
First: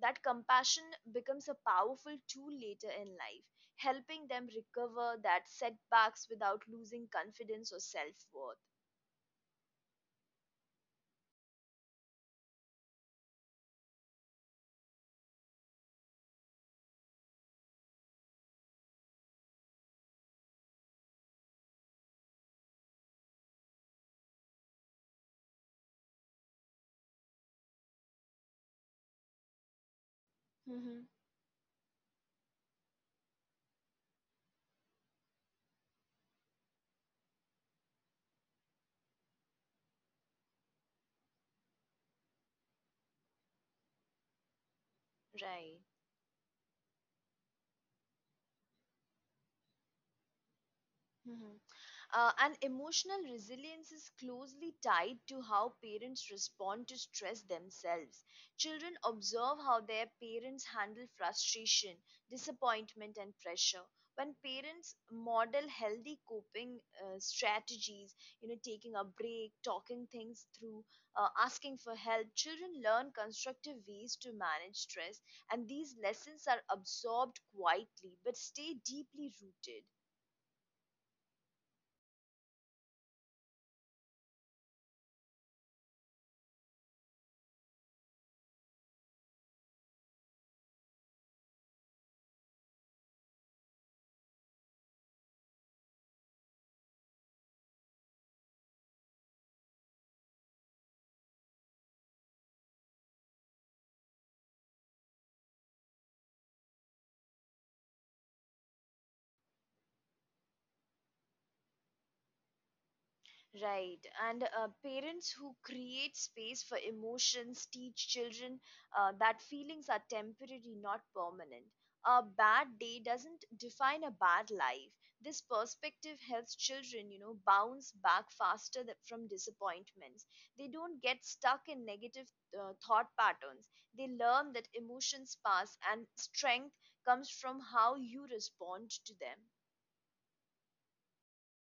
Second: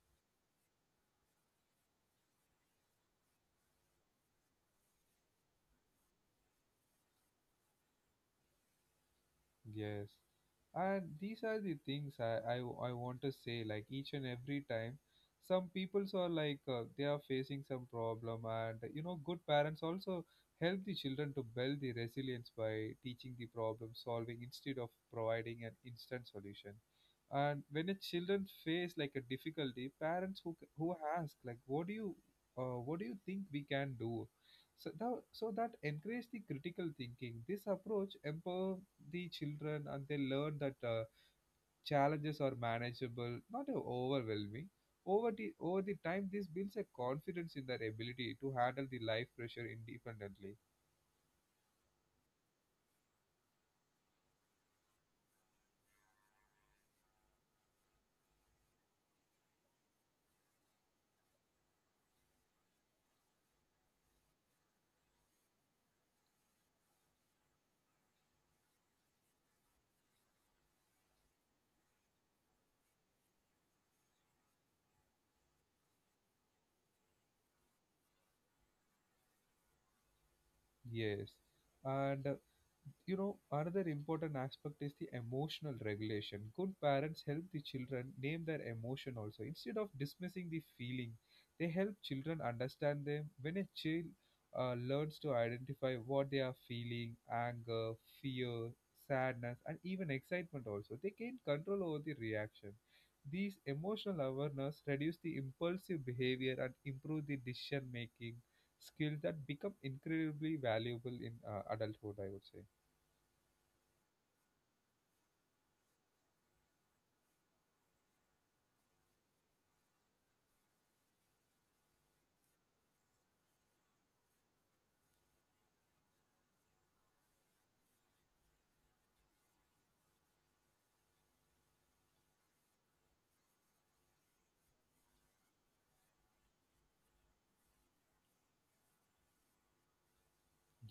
B: That compassion becomes a powerful tool later in life, helping them recover that setbacks without losing confidence or self worth.
A: Yes. And these are the things I want to say, like each and every time, some peoples are like they are facing some problem, and you know, good parents also help the children to build the resilience by teaching the problem solving instead of providing an instant solution. And when a children face like a difficulty, parents who who
B: Mm-hmm.
A: ask like, what do you, what do you think we can do? So that encourage the critical thinking. This approach empower the children and they learn that challenges are manageable, not overwhelming. Over the,
B: Right.
A: over the time, this builds a confidence in their ability to handle the life pressure independently.
B: And emotional resilience is closely tied to how parents respond to stress themselves. Children observe how their parents handle frustration, disappointment, and pressure. When parents model healthy coping strategies, taking a break, talking things through, asking for help, children learn constructive ways to manage stress, and these lessons are absorbed quietly but stay deeply rooted.
A: Yes. And you know, another important aspect is the emotional regulation. Good parents help the children name their emotion also. Instead of dismissing the feeling, they help children understand them. When a child learns to identify what they are feeling anger, fear, sadness, and even excitement also, they gain control over the reaction. These emotional awareness reduce the impulsive behavior and improve the decision making skill that become incredibly valuable in adulthood I would say.
B: Right. And parents who create space for emotions teach children that feelings are temporary, not permanent. A bad day doesn't define a bad life. This perspective helps children, bounce back faster from disappointments. They don't get stuck in negative thought patterns. They learn that emotions pass and strength comes from how you respond to them.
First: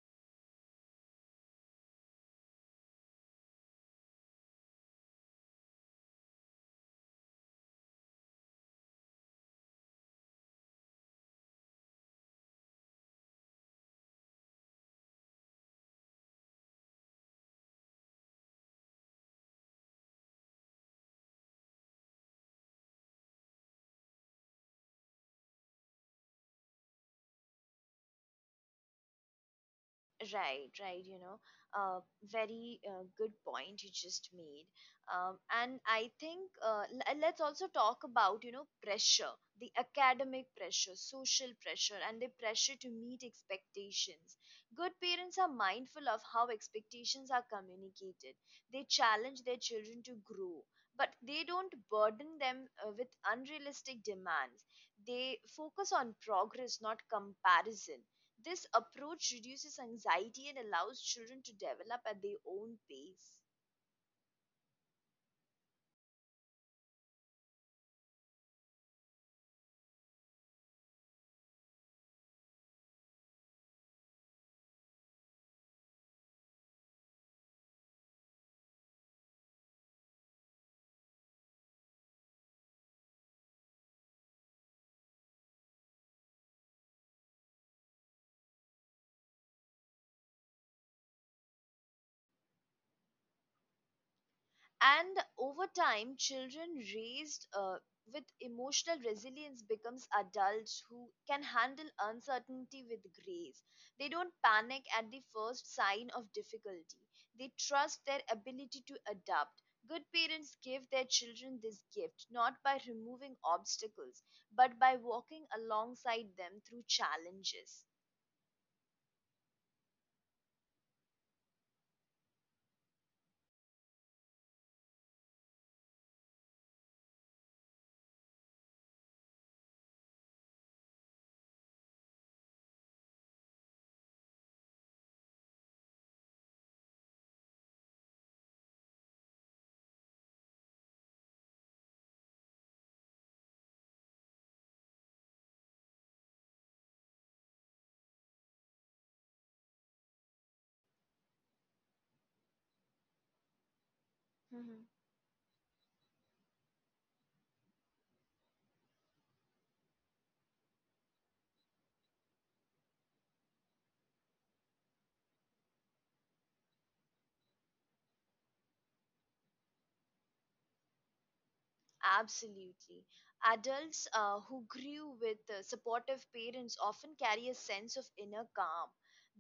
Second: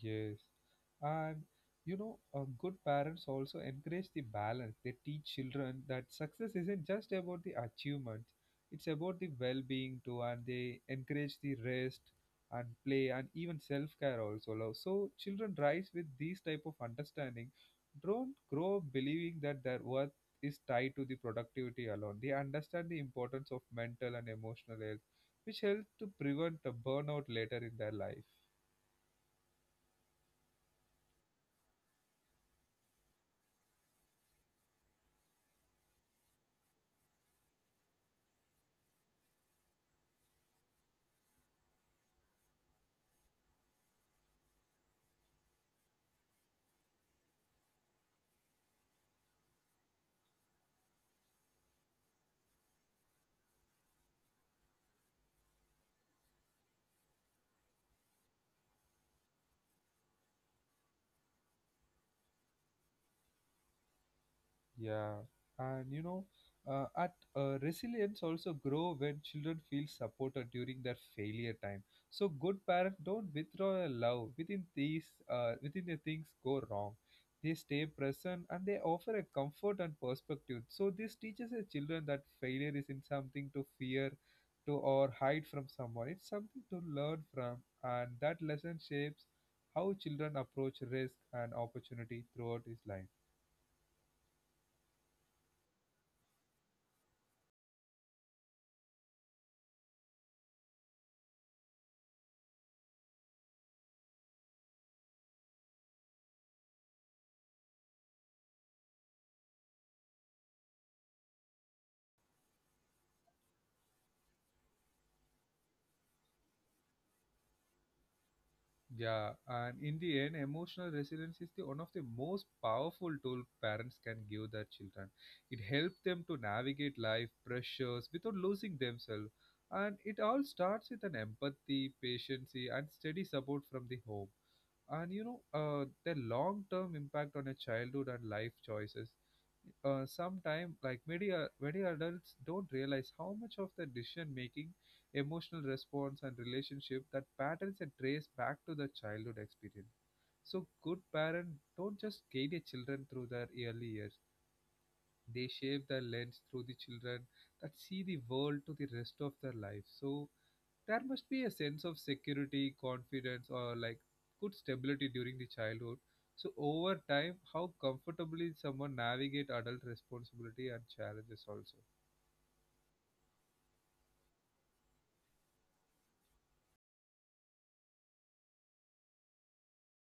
A: Yes. And you know, good parents also encourage the balance. They teach children that success isn't just about the achievement, it's about the well being too. And they encourage the rest and play and even self care also. Love. So children rise with these type of understanding. Don't grow up believing that their worth is tied to the productivity alone. They understand the importance of mental and emotional health, which helps to prevent a burnout later in their life.
B: Right, right, you know, uh, very good point you just made. And I think let's also talk about, pressure, the academic pressure, social pressure, and the pressure to meet expectations. Good parents are mindful of how expectations are communicated. They challenge their children to grow, but they don't burden them with unrealistic demands. They focus on progress, not comparison. This approach reduces anxiety and allows children to develop at their own pace.
A: Yeah, and you know, at resilience also grow when children feel supported during their failure time. So good parents don't withdraw their love within these within the things go wrong. They stay present and they offer a comfort and perspective. So this teaches the children that failure isn't something to fear, to or hide from someone. It's something to learn from, and that lesson shapes how children approach risk and opportunity throughout his life.
B: And over time, children raised with emotional resilience becomes adults who can handle uncertainty with grace. They don't panic at the first sign of difficulty. They trust their ability to adapt. Good parents give their children this gift not by removing obstacles, but by walking alongside them through challenges.
A: Yeah, and in the end, emotional resilience is the one of the most powerful tool parents can give their children. It helps them to navigate life pressures without losing themselves, and it all starts with an empathy, patience, and steady support from the home. And you know, the long-term impact on a childhood and life choices. Sometime like many adults don't realize how much of the decision making emotional response and relationship that patterns are traced back to the childhood experience. So good parents don't just guide their children through their early years. They shape their lens through the children that see the world to the rest of their life. So there must be a sense of security, confidence, or like good stability during the childhood. So over time, how comfortably someone navigate adult responsibility and challenges also.
B: Absolutely. Adults who grew with supportive parents often carry a sense of inner calm.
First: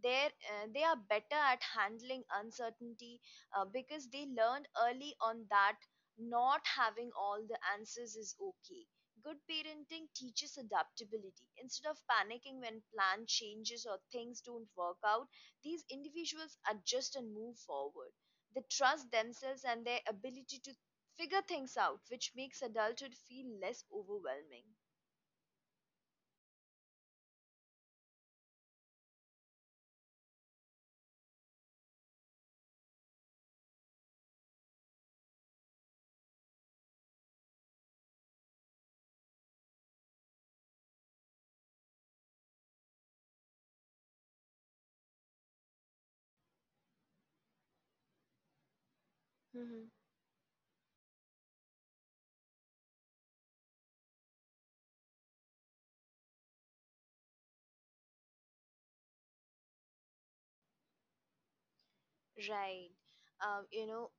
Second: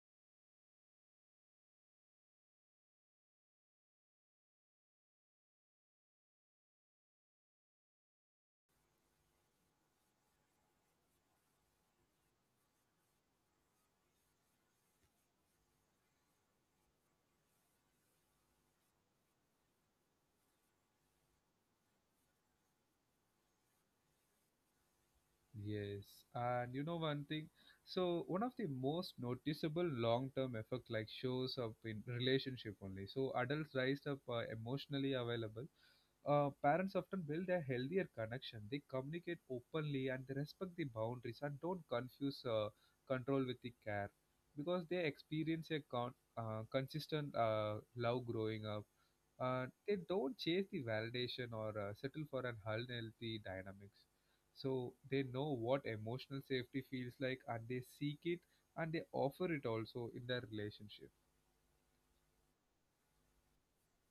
B: They are better at handling uncertainty because they learned early on that not having all the answers is okay. Good parenting teaches adaptability. Instead of panicking when plan changes or things don't work out, these individuals adjust and move forward. They trust themselves and their ability to figure things out, which makes adulthood feel less overwhelming.
A: Yes, and you know one thing. So one of the most noticeable long-term effect like shows up in relationship only. So adults rise up, emotionally available. Parents often build a healthier connection. They communicate openly and they respect the boundaries and don't confuse control with the care because they experience a consistent love growing up.
B: Mm-hmm.
A: They don't chase the validation or settle for unhealthy dynamics. So they know what emotional safety feels like and they seek it and they offer it also in their relationship.
B: Right. Um, you know,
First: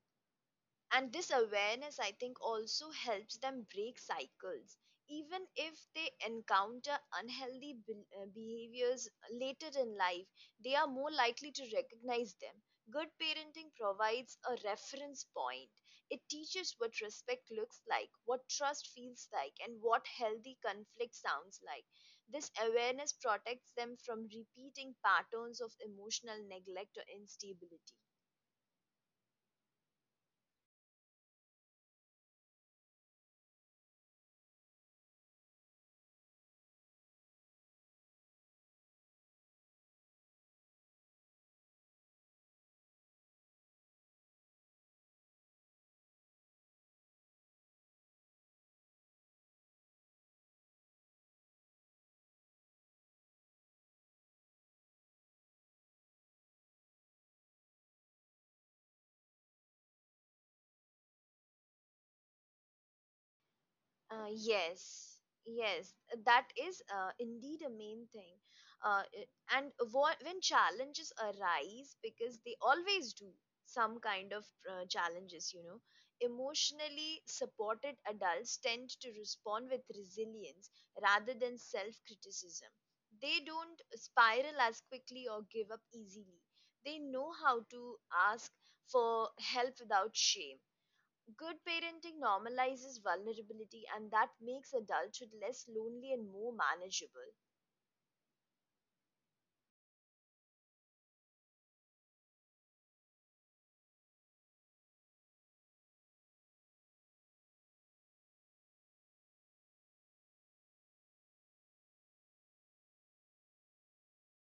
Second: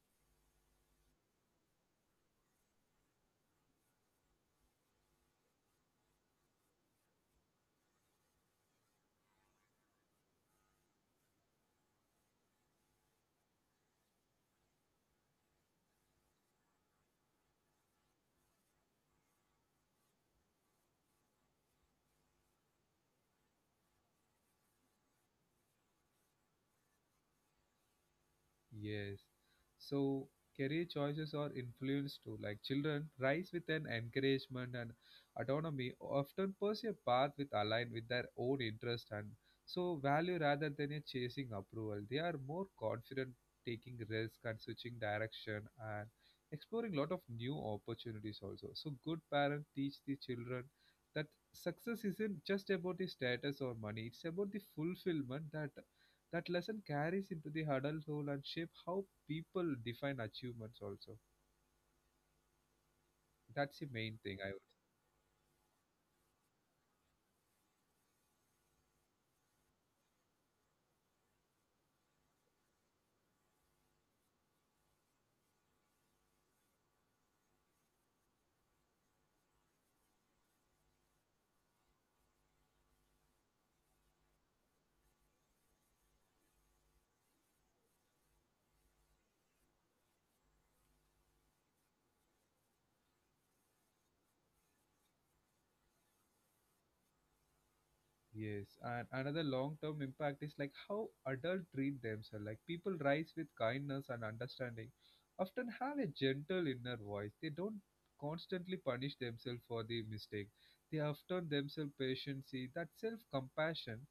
B: and this awareness I think also helps them break cycles, even if they encounter unhealthy behaviors later in life, they are more likely to recognize them. Good parenting provides a reference point. It teaches what respect looks like, what trust feels like, and what healthy conflict sounds like. This awareness protects them from repeating patterns of emotional neglect or instability.
A: Yes. So career choices are influenced too. Like children rise with an encouragement and autonomy, often pursue a path with aligned with their own interest and so value rather than a chasing approval. They are more confident taking risk and switching direction and exploring lot of new opportunities also. So good parents teach the children that success isn't just about the status or money, it's about the fulfillment that that lesson carries into the adulthood and shape how people define achievements also. That's the main
B: Uh,
A: thing I would.
B: yes, yes, that is indeed a main thing. Uh, i- when challenges arise, because they always do, some kind of challenges, emotionally supported adults tend to respond with resilience rather than self criticism. They don't spiral as quickly or give up easily. They know how to ask for help without shame. Good parenting normalizes vulnerability, and that makes adulthood less lonely and more manageable.
A: Yes, and another long-term impact is like how adults treat themselves. Like people rise with kindness and understanding, often have a gentle inner voice. They don't constantly punish themselves for the mistake. They often themselves patience. That self-compassion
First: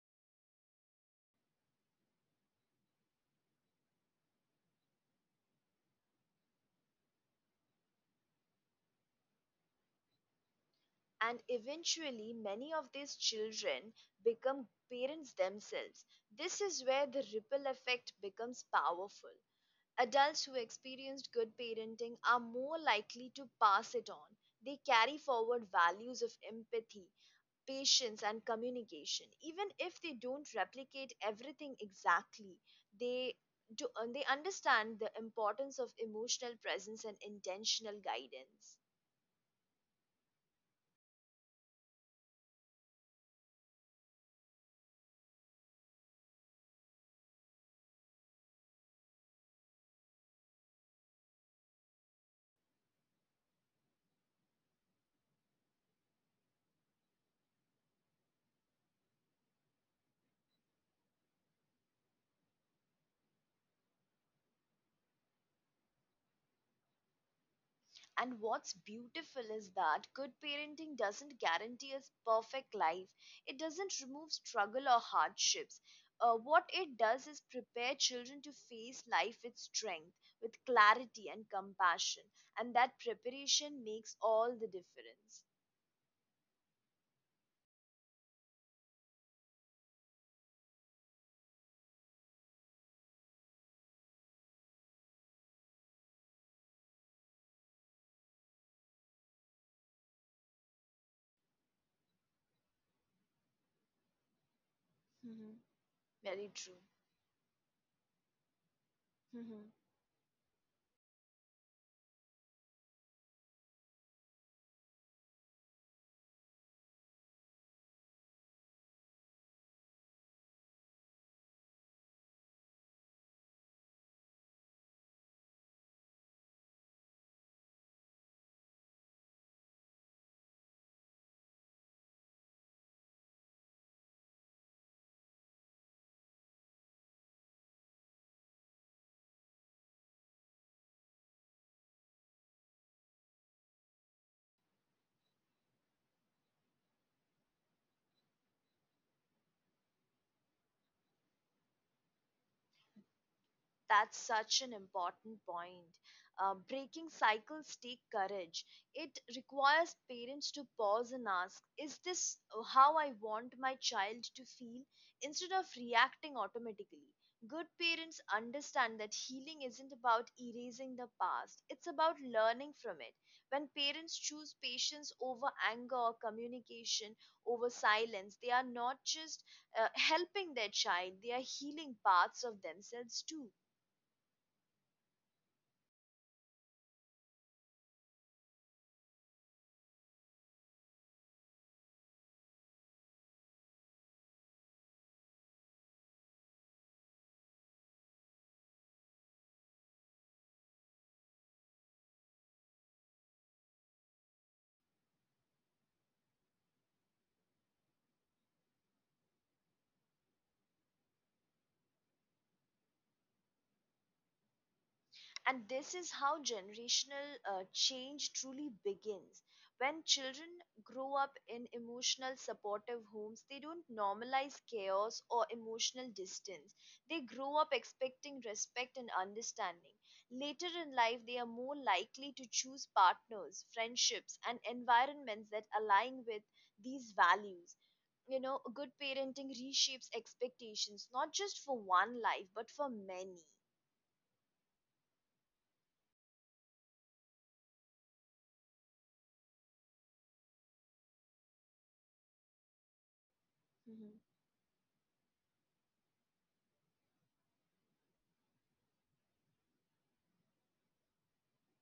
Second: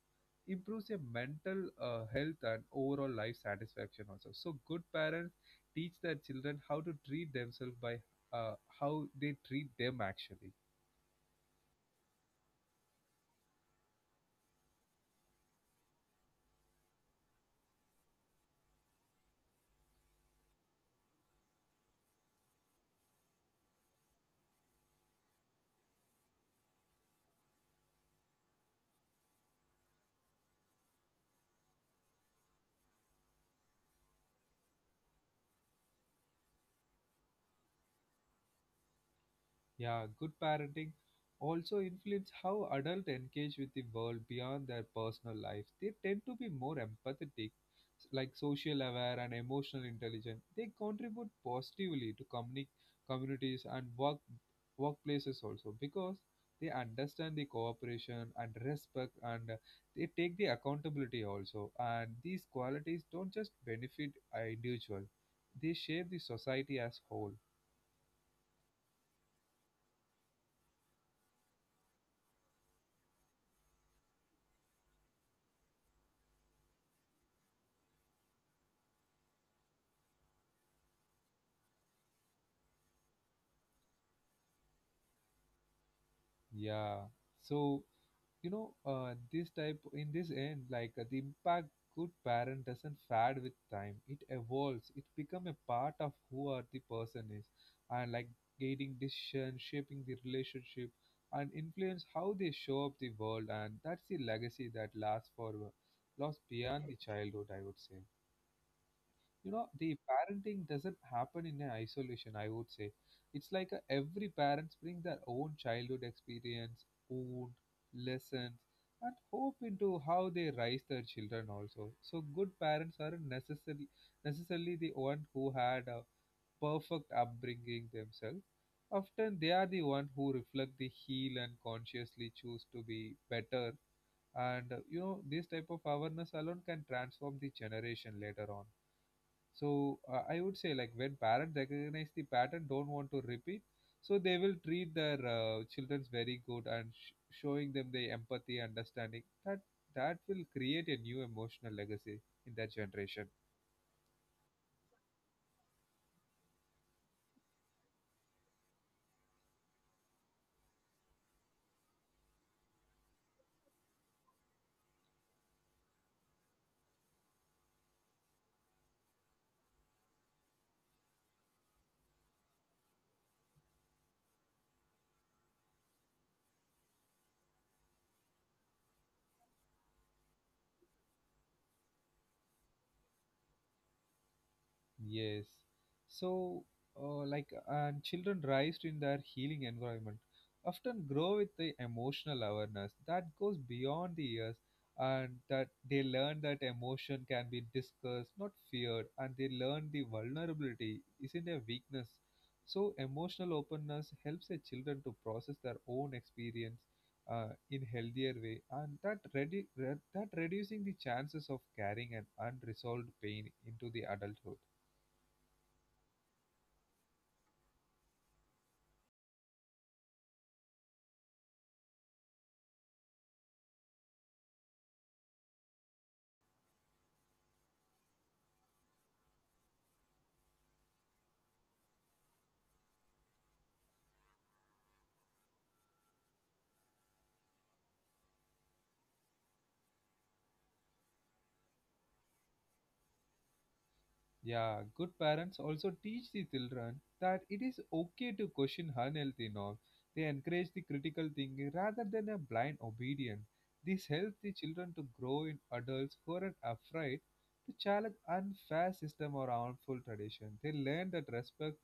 A: improves your mental health and overall life satisfaction also. So good parents teach their children how to treat themselves by uh, how they treat them actually.
B: And eventually, many of these children become parents themselves. This is where the ripple effect becomes powerful. Adults who experienced good parenting are more likely to pass it on. They carry forward values of empathy, patience and communication. Even if they don't replicate everything exactly, they do. And they understand the importance of emotional presence and intentional guidance.
A: Yeah, good parenting also influence how adults engage with the world beyond their personal life. They tend to be more empathetic, like social aware and emotional intelligent. They contribute positively to communities and workplaces also because they understand the cooperation and respect and they take the accountability also, and these qualities don't just benefit an individual, they shape the society as whole.
B: And what's beautiful is that good parenting doesn't guarantee us perfect life. It doesn't remove struggle or hardships. What it does is prepare children to face life with strength, with clarity and compassion, and that preparation makes all the difference.
A: Yeah. So you know, this type in this end like the impact good parent doesn't fade with time. It evolves. It become a part of who are the person is, and like guiding decision, shaping the relationship, and influence how they show up the world. And that's the legacy that lasts beyond
B: Very
A: the
B: true.
A: childhood, I would say. You know, the
B: Mhm.
A: parenting doesn't happen in an isolation, I would say. It's like a, every parents bring their own childhood experience, wound, lessons, and hope into how they raise their children also. So good parents aren't necessarily the one who had a perfect upbringing themselves. Often they are the one who reflect the heal and consciously choose to be better. And you know, this type of awareness alone can transform the generation later on. So I would say, like, when parents recognize the pattern, don't want to repeat, so they will treat their childrens very good and showing them the empathy, understanding, that that will create a new emotional legacy in that generation.
B: That's such an important point. Breaking cycles take courage. It requires parents to pause and ask, is this how I want my child to feel, instead of reacting automatically? Good parents understand that healing isn't about erasing the past, it's about learning from it. When parents choose patience over anger or communication over silence, they are not just helping their child, they are healing parts of themselves too.
A: Yes. So, like, and children raised in their healing environment often grow with the emotional awareness that goes beyond the years, and that they learn that emotion can be discussed, not feared, and they learn the vulnerability isn't a weakness. So, emotional openness helps the children to process their own experience in healthier way, and that that reducing the chances of carrying an unresolved pain into the adulthood.
B: And this is how generational change truly begins. When children grow up in emotional, supportive homes, they don't normalize chaos or emotional distance. They grow up expecting respect and understanding. Later in life, they are more likely to choose partners, friendships, and environments that align with these values. Good parenting reshapes expectations, not just for one life but for many.
A: Yeah, good parents also teach the children that it is okay to question unhealthy norms. They encourage the critical thinking rather than a blind obedience. This helps the children to grow in adults who are afraid to challenge unfair system or harmful tradition. They learn that respect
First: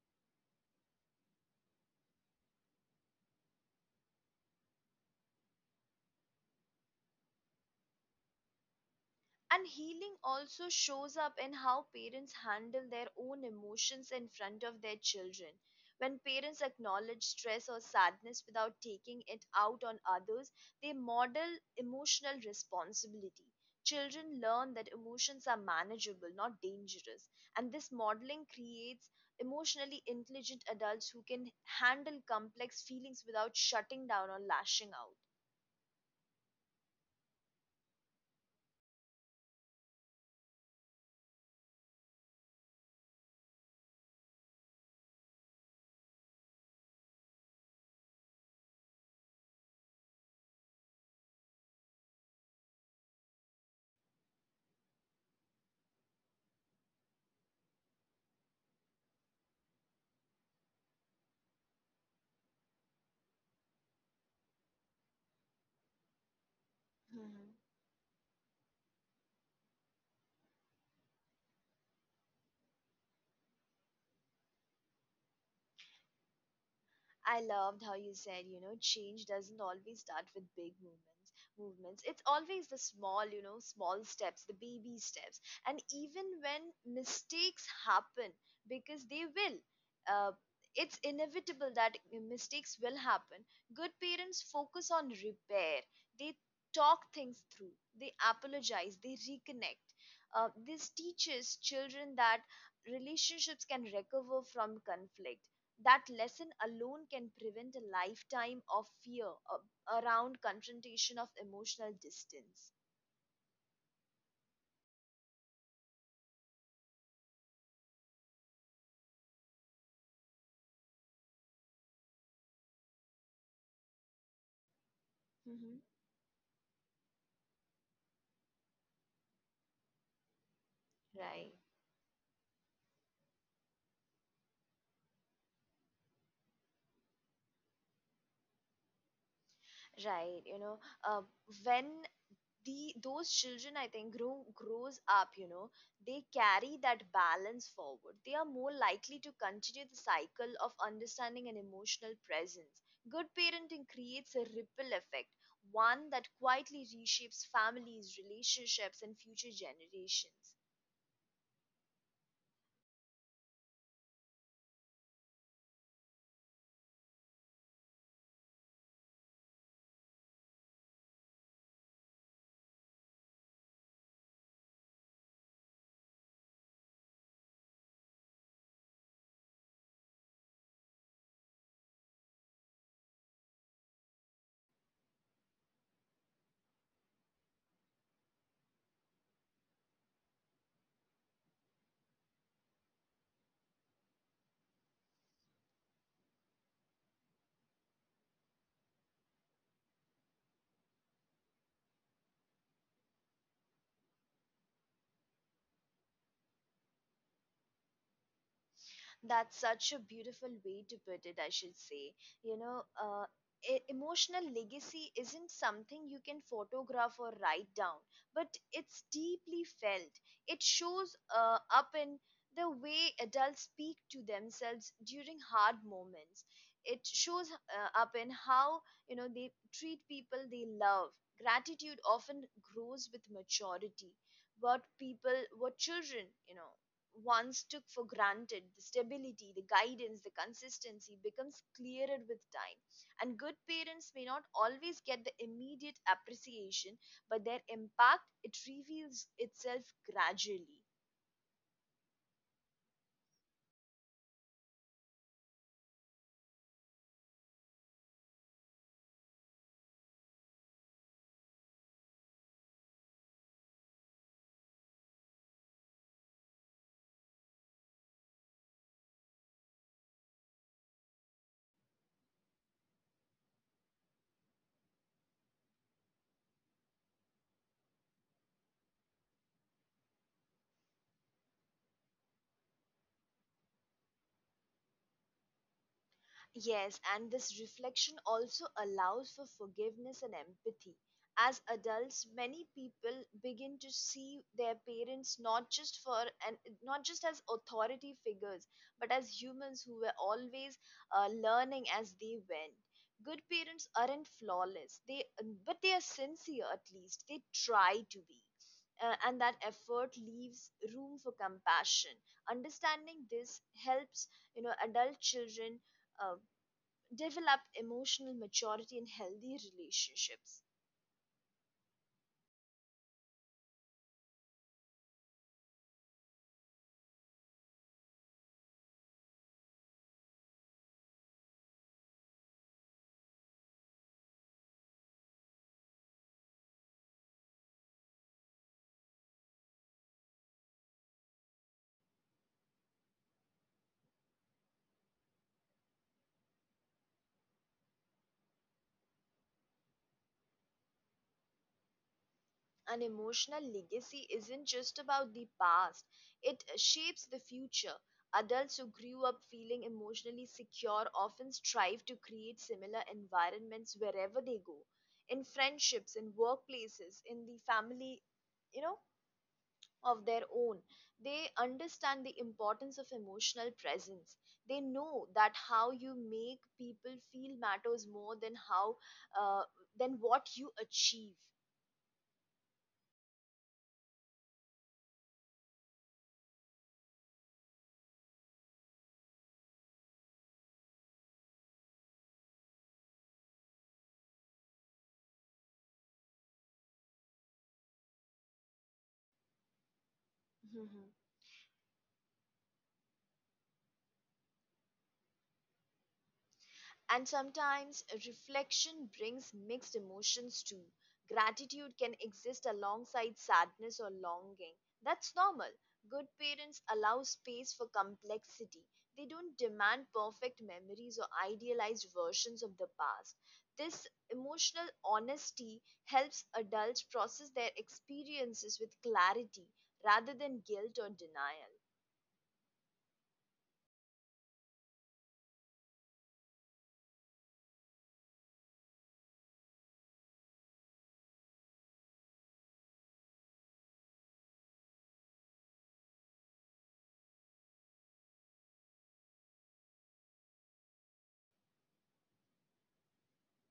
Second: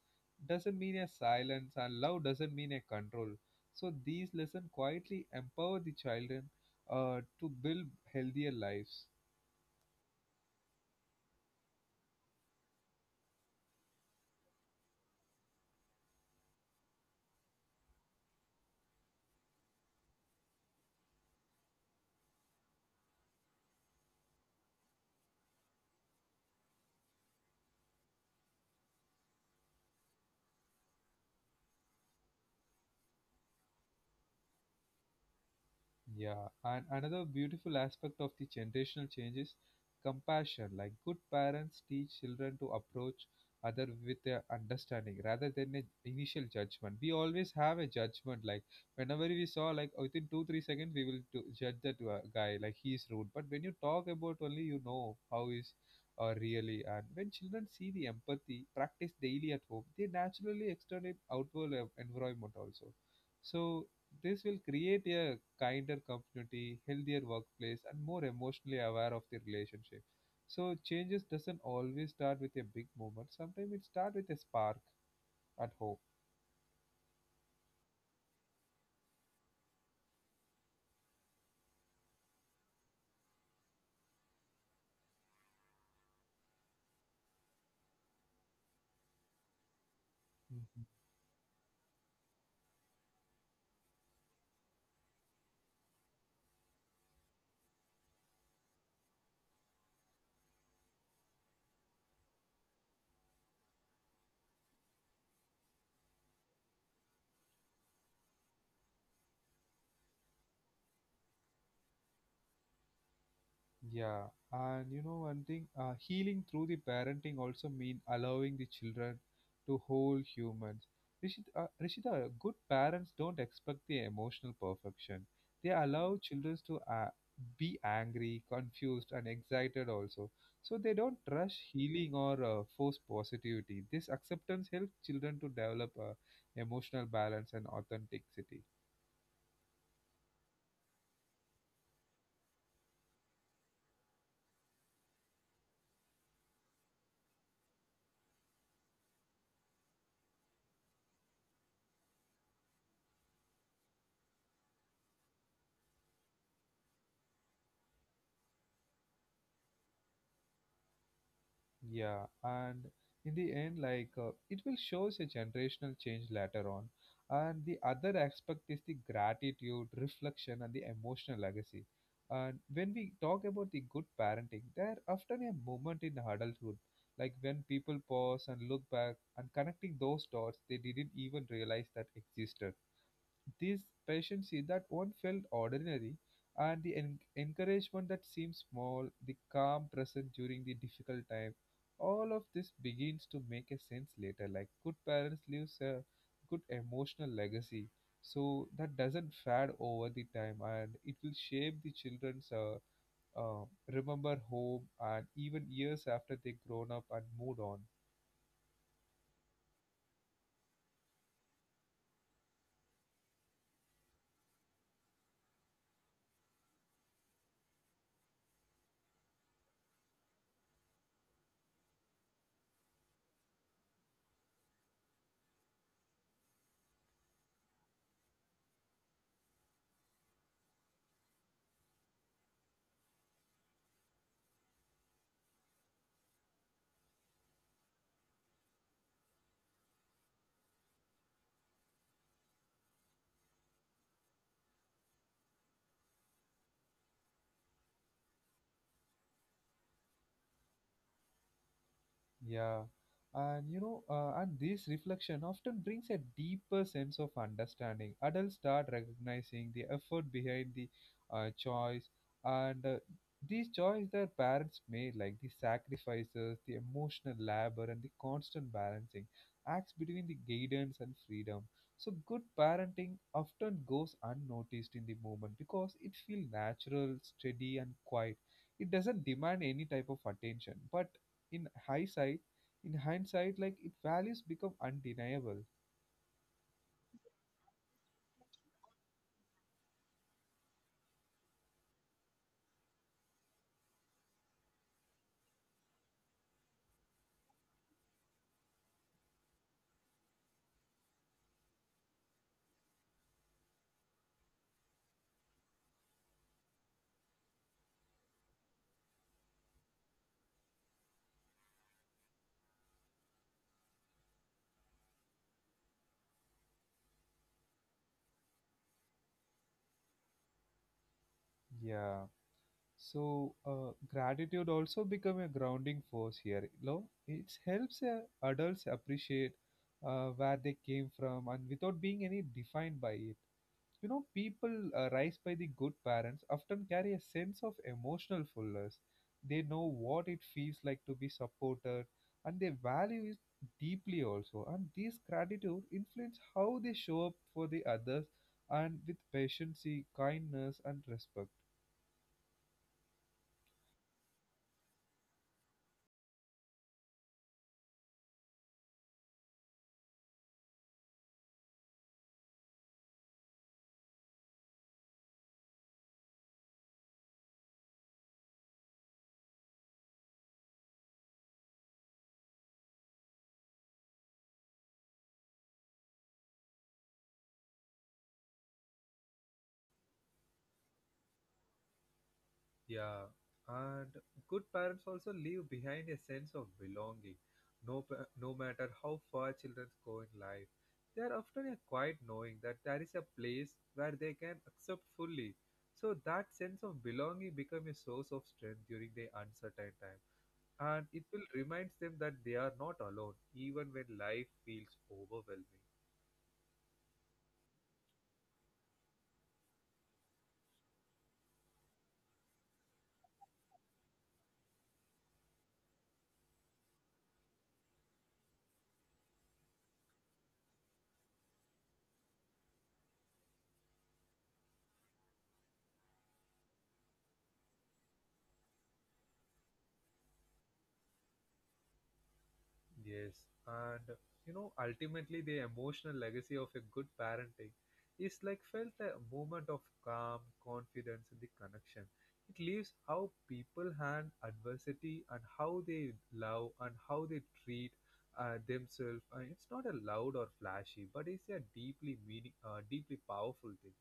A: doesn't mean a silence and love doesn't mean a control. So these lessons quietly empower the children to build healthier lives.
B: And healing also shows up in how parents handle their own emotions in front of their children. When parents acknowledge stress or sadness without taking it out on others, they model emotional responsibility. Children learn that emotions are manageable, not dangerous. And this modeling creates emotionally intelligent adults who can handle complex feelings without shutting down or lashing out.
A: Yeah, and another beautiful aspect of the generational change is compassion. Like good parents teach children to approach other with a understanding rather than an initial judgment. We always have a judgment. Like whenever we saw, like within 2-3 seconds, we will do, judge that guy like he's rude. But when you talk about only, you know how is really. And when children see the empathy practice daily at home, they naturally extend it outward environment also. So this will create a kinder community, healthier workplace, and more emotionally aware of the relationship. So changes doesn't always start with a big movement. Sometimes it starts with a spark at home.
B: I loved how you said, change doesn't always start with big movements. It's always the small, small steps, the baby steps, and even when mistakes happen, because they will. Uh, it's inevitable that mistakes will happen. Good parents focus on repair. They talk things through. They apologize. They reconnect. This teaches children that relationships can recover from conflict. That lesson alone can prevent a lifetime of fear around confrontation of emotional distance.
A: Yeah, and you know one thing, healing through the parenting also mean allowing the children to whole humans. Rishita, good parents don't expect the emotional perfection. They
B: Hmm.
A: allow children to be angry, confused, and excited also. So they don't
B: Right,
A: rush healing or force positivity. This acceptance helps children to develop emotional balance and authenticity.
B: right, uh, when the those children I think grow grows up, they carry that balance forward. They are more likely to continue the cycle of understanding and emotional presence. Good parenting creates a ripple effect, one that quietly reshapes families, relationships, and future generations.
A: Yeah, and in the end, like it will shows a generational change later on. And the other aspect is the gratitude, reflection, and the emotional legacy. And when we talk about the good parenting, there often a moment in adulthood, like when people pause and look back and connecting those dots they didn't even realize that existed. These patients see that one felt ordinary, and the encouragement that seems small, the calm present during the difficult time, all of this begins to make a sense later. Like good parents leaves a good emotional legacy, so that doesn't fade over the time, and it will shape the children's uh, remember home and even years after they grown up and moved on.
B: That's such a beautiful way to put it, I should say. You know, uh, emotional legacy isn't something you can photograph or write down, but it's deeply felt. It shows up in the way adults speak to themselves during hard moments. It shows up in how they treat people they love. Gratitude often grows with maturity. What people, what children, once took for granted. The stability, the guidance, the consistency becomes clearer with time. And good parents may not always get the immediate appreciation, but their impact it reveals itself gradually.
A: Yeah, and you know, and this reflection often brings a deeper sense of understanding. Adults start recognizing the effort behind the choice, and these choice their parents made, like the sacrifices, the emotional labor, and the constant balancing acts between the guidance and freedom. So, good parenting often goes unnoticed in the moment because it feels natural, steady, and quiet. It doesn't demand any type of attention, but in hindsight in hindsight, like, it values become undeniable.
B: Yes, and this reflection also allows for forgiveness and empathy. As adults, many people begin to see their parents not just for and not just as authority figures, but as humans who were always learning as they went. Good parents aren't flawless, they but they are sincere at least. They try to be. And that effort leaves room for compassion. Understanding this helps, adult children uh, develop emotional maturity in healthy relationships.
A: Yeah. So gratitude also become a grounding force here, you know. It helps adults appreciate where they came from and without being any defined by it. You know, people raised by the good parents often carry a sense of emotional fullness. They know what it feels like to be supported, and they value it deeply also. And this gratitude influence how they show up for the others, and with patience, kindness, and respect.
B: An emotional legacy isn't just about the past, it shapes the future. Adults who grew up feeling emotionally secure often strive to create similar environments wherever they go in friendships, in workplaces, in the family, you know, of their own. They understand the importance of emotional presence. They know that how you make people feel matters more than how uh, than what you achieve.
A: Yeah, and good parents also leave behind a sense of belonging. No, no matter how far children go in life, they are often a quiet knowing that there is a place where they can accept fully. So that sense of belonging becomes a source of strength during the uncertain time, and it will remind them that they are not alone, even when life feels overwhelming.
B: And sometimes reflection brings mixed emotions too. Gratitude can exist alongside sadness or longing. That's normal. Good parents allow space for complexity. They don't demand perfect memories or idealized versions of the past. This emotional honesty helps adults process their experiences with clarity rather than guilt or denial.
A: Yes, and you know, ultimately, the emotional legacy of a good parenting is like felt a moment of calm, confidence, and the connection. It leaves how people handle adversity and how they love and how they treat themselves. It's not a loud or flashy, but it's a deeply meaning, deeply powerful thing.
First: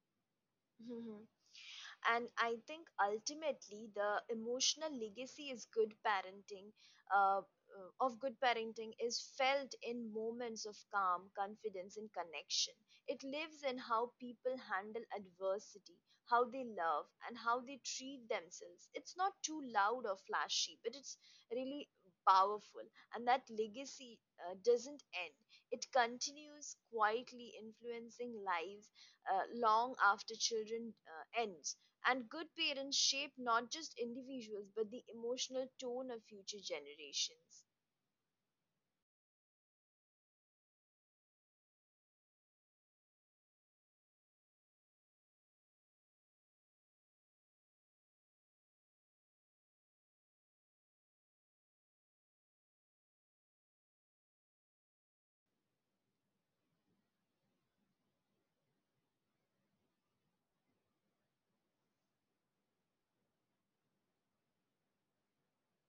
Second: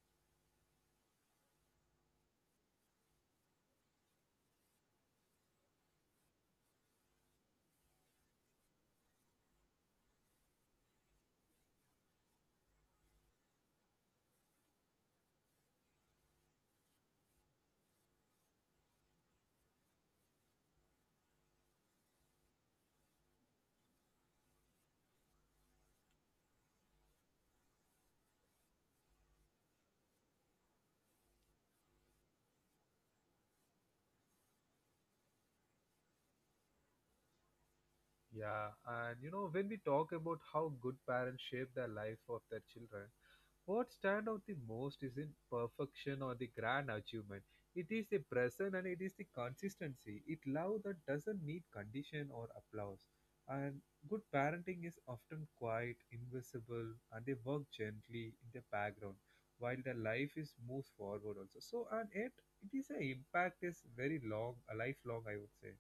B: And I think ultimately the emotional legacy is good parenting of good parenting is felt in moments of calm, confidence, and connection. It lives in how people handle adversity, how they love and how they treat themselves. It's not too loud or flashy, but it's really powerful. And that legacy doesn't end. It continues quietly influencing lives long after children end. And good parents shape not just individuals but the emotional tone of future generations.
A: Yeah, and you know, when we talk about how good parents shape the life of their children, what stands out the most isn't perfection or the grand achievement. It is the present and it is the consistency. It love that doesn't need condition or applause. And good parenting is often quiet, invisible, and they work gently in the background while the life is moves forward also. So and yet it is an impact is very long, a lifelong I would say.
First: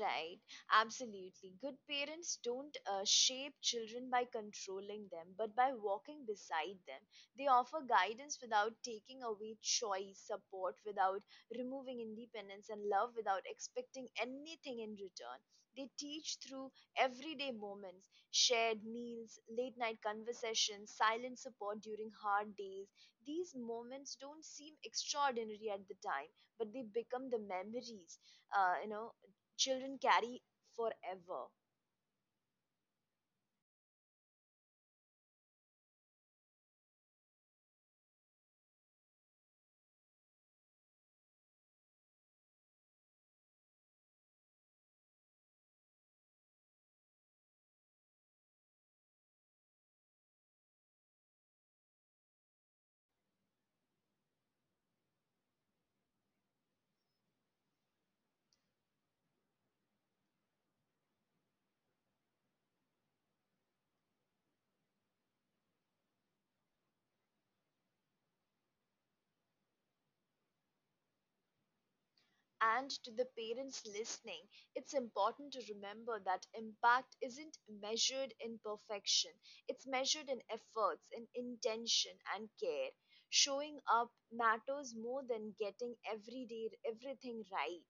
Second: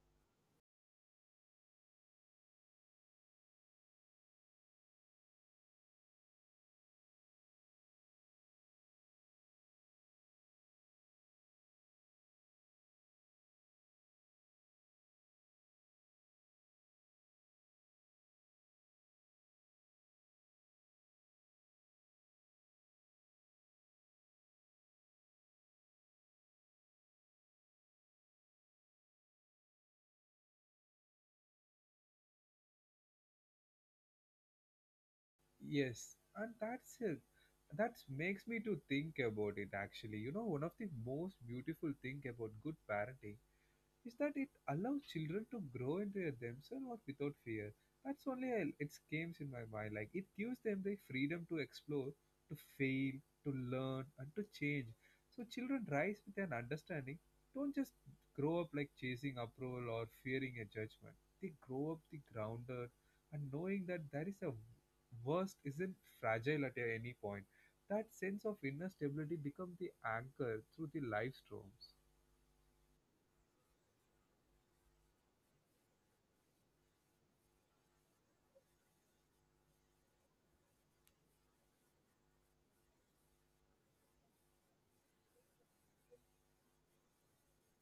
B: Right, absolutely. Good parents don't shape children by controlling them, but by walking beside them. They offer guidance without taking away choice, support without removing independence, and love without expecting anything in return. They teach through everyday moments, shared meals, late night conversations, silent support during hard days. These moments don't seem extraordinary at the time, but they become the memories uh, you know children carry forever.
A: Yes, and that's it. That makes me to think about it actually. You know, one of the most beautiful thing about good parenting is that it allows children to grow into themselves or without fear. That's only a, it comes in my mind. Like it gives them the freedom to explore, to fail, to learn, and to change. So children rise with an understanding. Don't just grow up like chasing approval or fearing a judgment. They grow up the grounded and knowing that there is a worst isn't fragile at any point. That sense of inner stability becomes the anchor through the life storms.
B: And to the parents listening, it's important to remember that impact isn't measured in perfection, it's measured in efforts, in intention, and care. Showing up matters more than getting every day everything right.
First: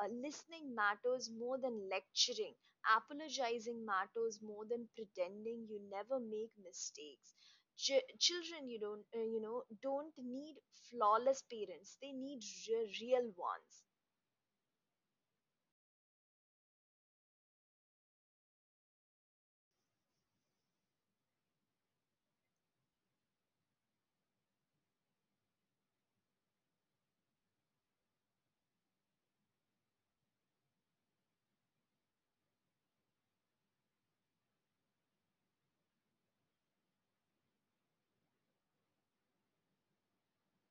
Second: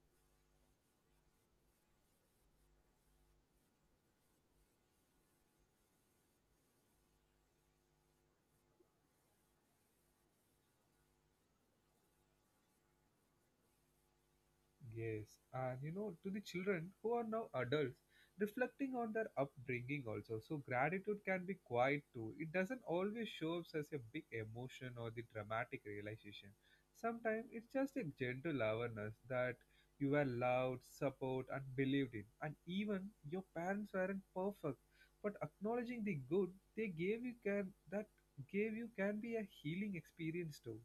B: Listening matters more than lecturing. Apologizing matters more than pretending you never make mistakes. Children, you don't, you know, don't need flawless parents. They need real ones.
A: Yes, and you know, to the children who are now adults, reflecting on their upbringing also. So, gratitude can be quiet too. It doesn't always show up as a big emotion or the dramatic realization. Sometimes it's just a gentle awareness that you were loved, supported, and believed in. And even your parents weren't perfect, but acknowledging the good they gave you can that gave you can be a healing experience too.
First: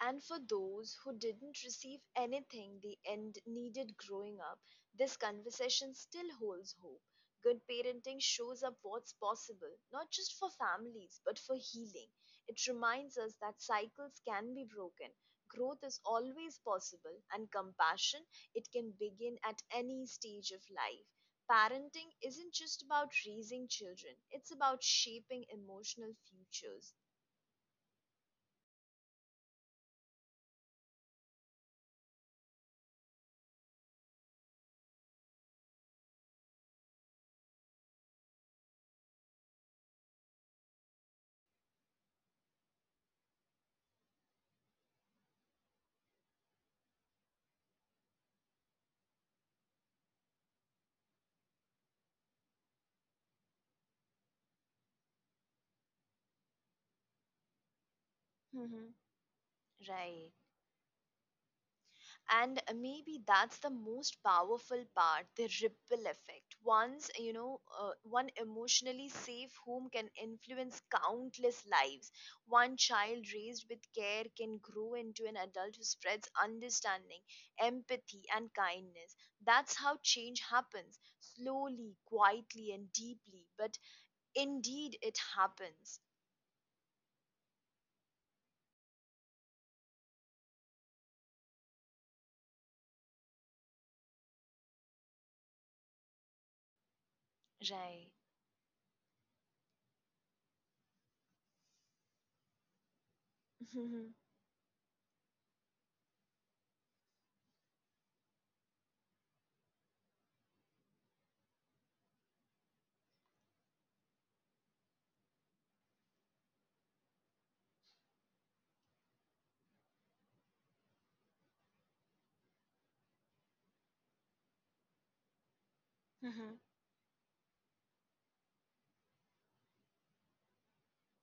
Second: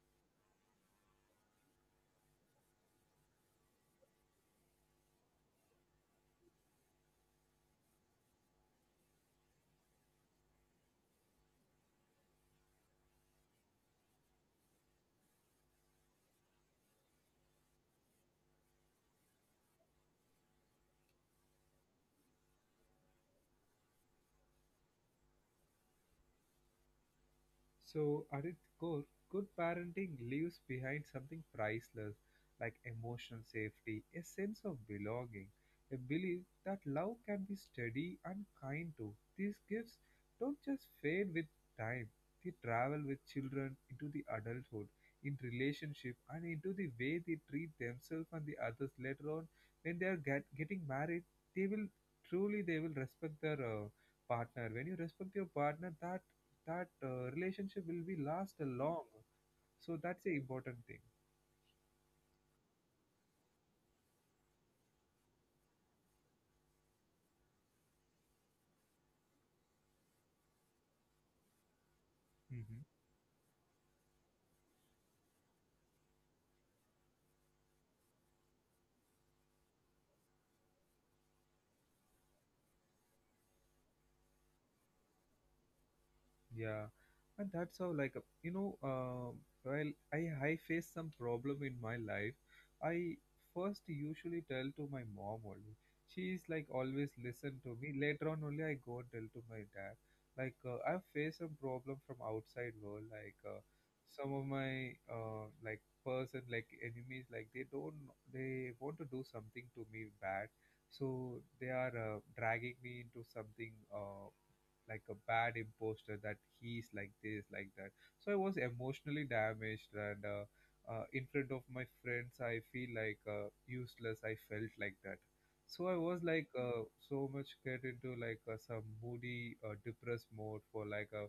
B: And for those who didn't receive anything the end needed growing up, this conversation still holds hope. Good parenting shows up what's possible, not just for families, but for healing. It reminds us that cycles can be broken. Growth is always possible, and compassion, it can begin at any stage of life. Parenting isn't just about raising children, it's about shaping emotional futures.
A: So, at its core, good parenting leaves behind something priceless like emotional safety, a sense of belonging, a belief that love can be steady and kind too. These gifts don't just fade with time, they travel with children into the adulthood, in relationship, and into the way they treat themselves and the others later on. When they are getting married, they will truly they will respect their partner. When you respect your partner, that that relationship will be last
B: Hmm.
A: long, so that's the
B: Right.
A: important thing.
B: And maybe that's the most powerful part, the ripple effect. Once you know one emotionally safe home can influence countless lives, one
A: Hmm.
B: child raised with care can grow into an adult who spreads understanding, empathy and kindness. That's how change happens, slowly, quietly and deeply, but indeed it happens.
A: Yeah, and that's how like while I face some problem in my life, I first usually tell to my mom only. She is like always listen to me.
B: Right.
A: Later on only I go and tell to my dad. Like I've faced some problem from outside world. Like some of my like person like enemies, like they don't, they want to do something to me bad. So they are dragging me into something. Like a bad imposter that he's like this like that, so I was emotionally damaged, and in front of my friends I feel like useless, I felt like that. So I was like
B: Right.
A: so much get into like some moody depressed mode for like a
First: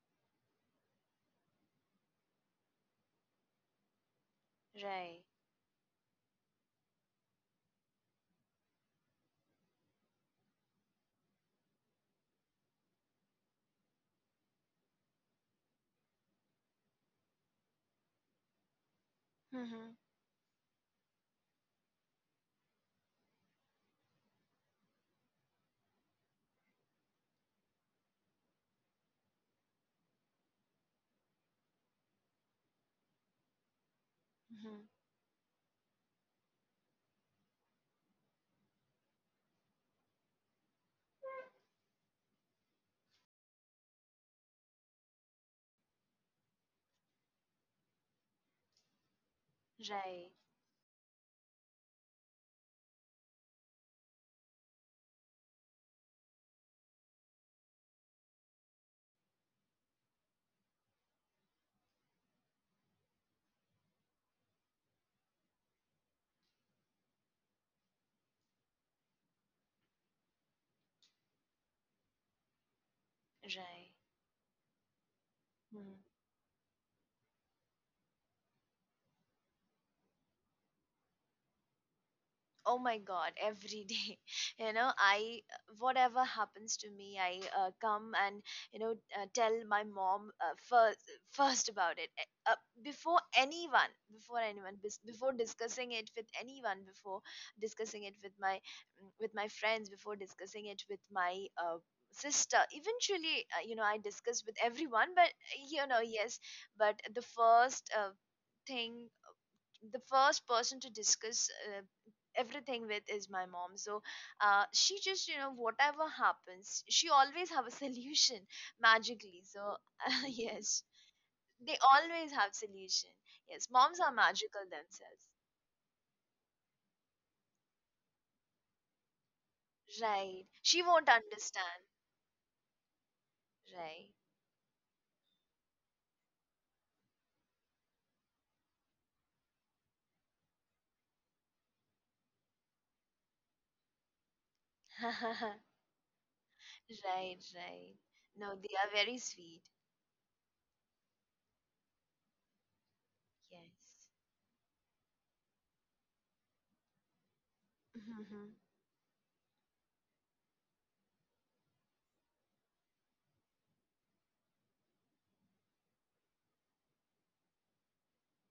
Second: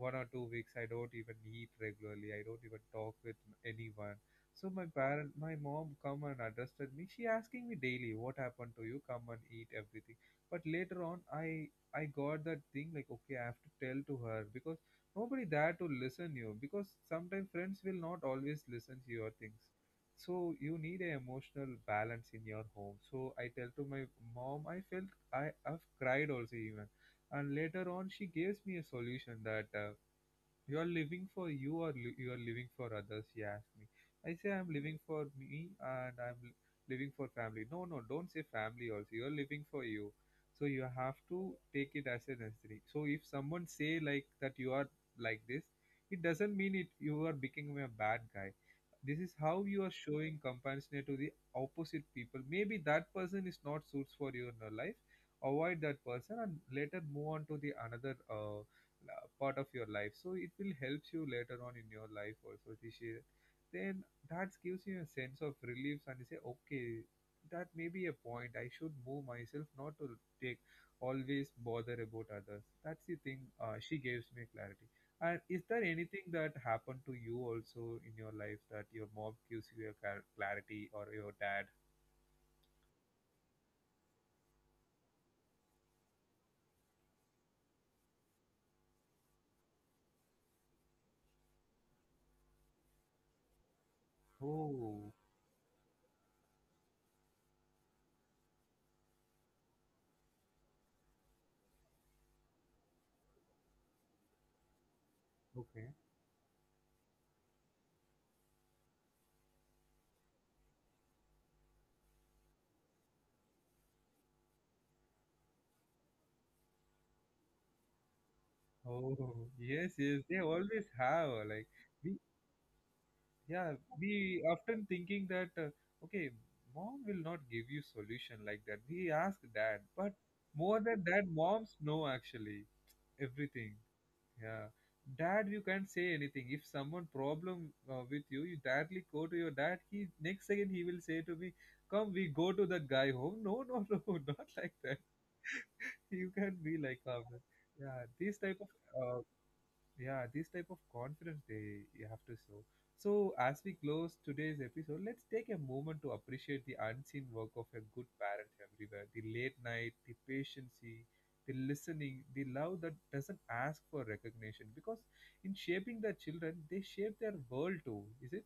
A: 1 or 2 weeks. I don't even eat regularly, I don't even talk with anyone. So my parent, my mom come and adjusted me, she asking me daily what happened to you, come and eat everything. But later on I got that thing like, okay, I have to tell to her because nobody there to listen you, because sometimes friends will not always listen to your things.
B: Right,
A: So you need a emotional balance in your home. So I tell to my mom, I felt I have cried also even, and later on she gives me a solution that. You are living for you or you are living for others? She asked me. I say I'm living for me and living for family. No, no, don't say family also. You are living for you, so you have to take it as a necessary. So if someone say like that you are like this, it doesn't mean it you are becoming a bad guy. This is how you are
B: right,
A: showing compassion to the opposite people. Maybe that person is not suits for you in your life. Avoid that person and later move on to the another. Part of your life, so it will help you later on in your life also, Rishi. Then that gives you a sense of relief and you say okay, that may be a point I should move myself not to take always bother about others. That's the thing, she gives me clarity. And is there
B: right.
A: anything that happened to you also in your life that your mom gives you a clarity, or your dad?
B: Oh my god, every day. You know, I whatever happens to me, I come and you know tell my mom first about it, uh, before anyone,
A: Oh,
B: before discussing it with anyone, before discussing it with my with my friends, before discussing it with my sister eventually. You know, I discuss with everyone, but
A: okay.
B: you know, yes. But the first thing, the first person to discuss uh, everything with is my mom. So she just, you know, whatever happens, she always have a solution magically,
A: Oh
B: so.
A: yes, yes, they
B: Yes,
A: always have like,
B: they
A: we,
B: always have solution. Yes,
A: yeah,
B: moms are
A: we
B: magical
A: often
B: themselves.
A: thinking that, okay, mom will not give you solution like that, we ask dad, but
B: Right, she
A: more than
B: won't
A: that moms
B: understand.
A: know actually everything.
B: Right.
A: Yeah, dad, you can't say anything. If someone problem with you, you directly go to your dad, he next second he will say to me, come we go to that guy home. No, no. No, not like that. You can not be like
B: Right, right.
A: yeah, these
B: No,
A: type
B: they
A: of,
B: are very
A: uh,
B: sweet.
A: yeah, this type of confidence they you have to show. So as we
B: Yes.
A: close today's episode, let's take a moment to appreciate the unseen work of a good parent everywhere. The late night, the patience, the listening, the love that doesn't ask for recognition. Because in shaping their children, they shape their world too. Is it?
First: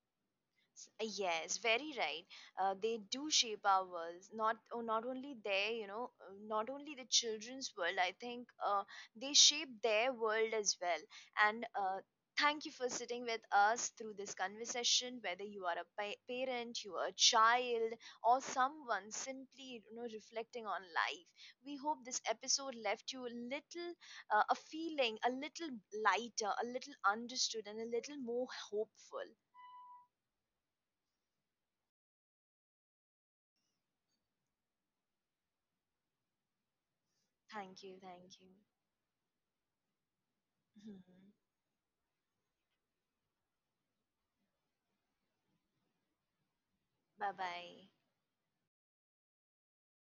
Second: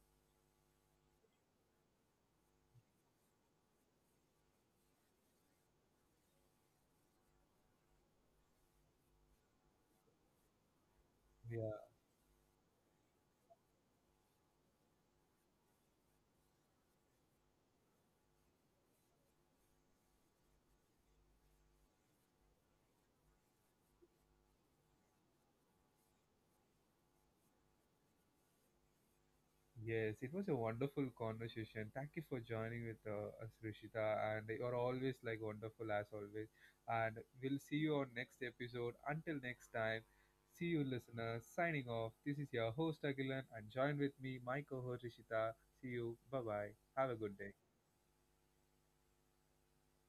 B: Yes, very right. They do shape our worlds. Not, oh, not only their, you know, not only the children's world. I think they shape their world as well. And
A: Yeah.
B: thank you for sitting with us through this conversation. Whether you are a parent, you are a child, or someone simply, you know, reflecting on life, we hope this episode left you a little, a feeling, a little lighter, a little understood, and a little more hopeful.
A: Yes, it was a wonderful conversation. Thank you for joining with us, Rishita. And you're always like wonderful as always. And we'll see
B: Thank you.
A: you on next
B: Thank you.
A: episode. Until next time, see you, listeners. Signing off. This is your host, Agilan, and join with me, my co host, Rishita. See you. Bye bye. Have a
B: Bye
A: good day.
B: bye.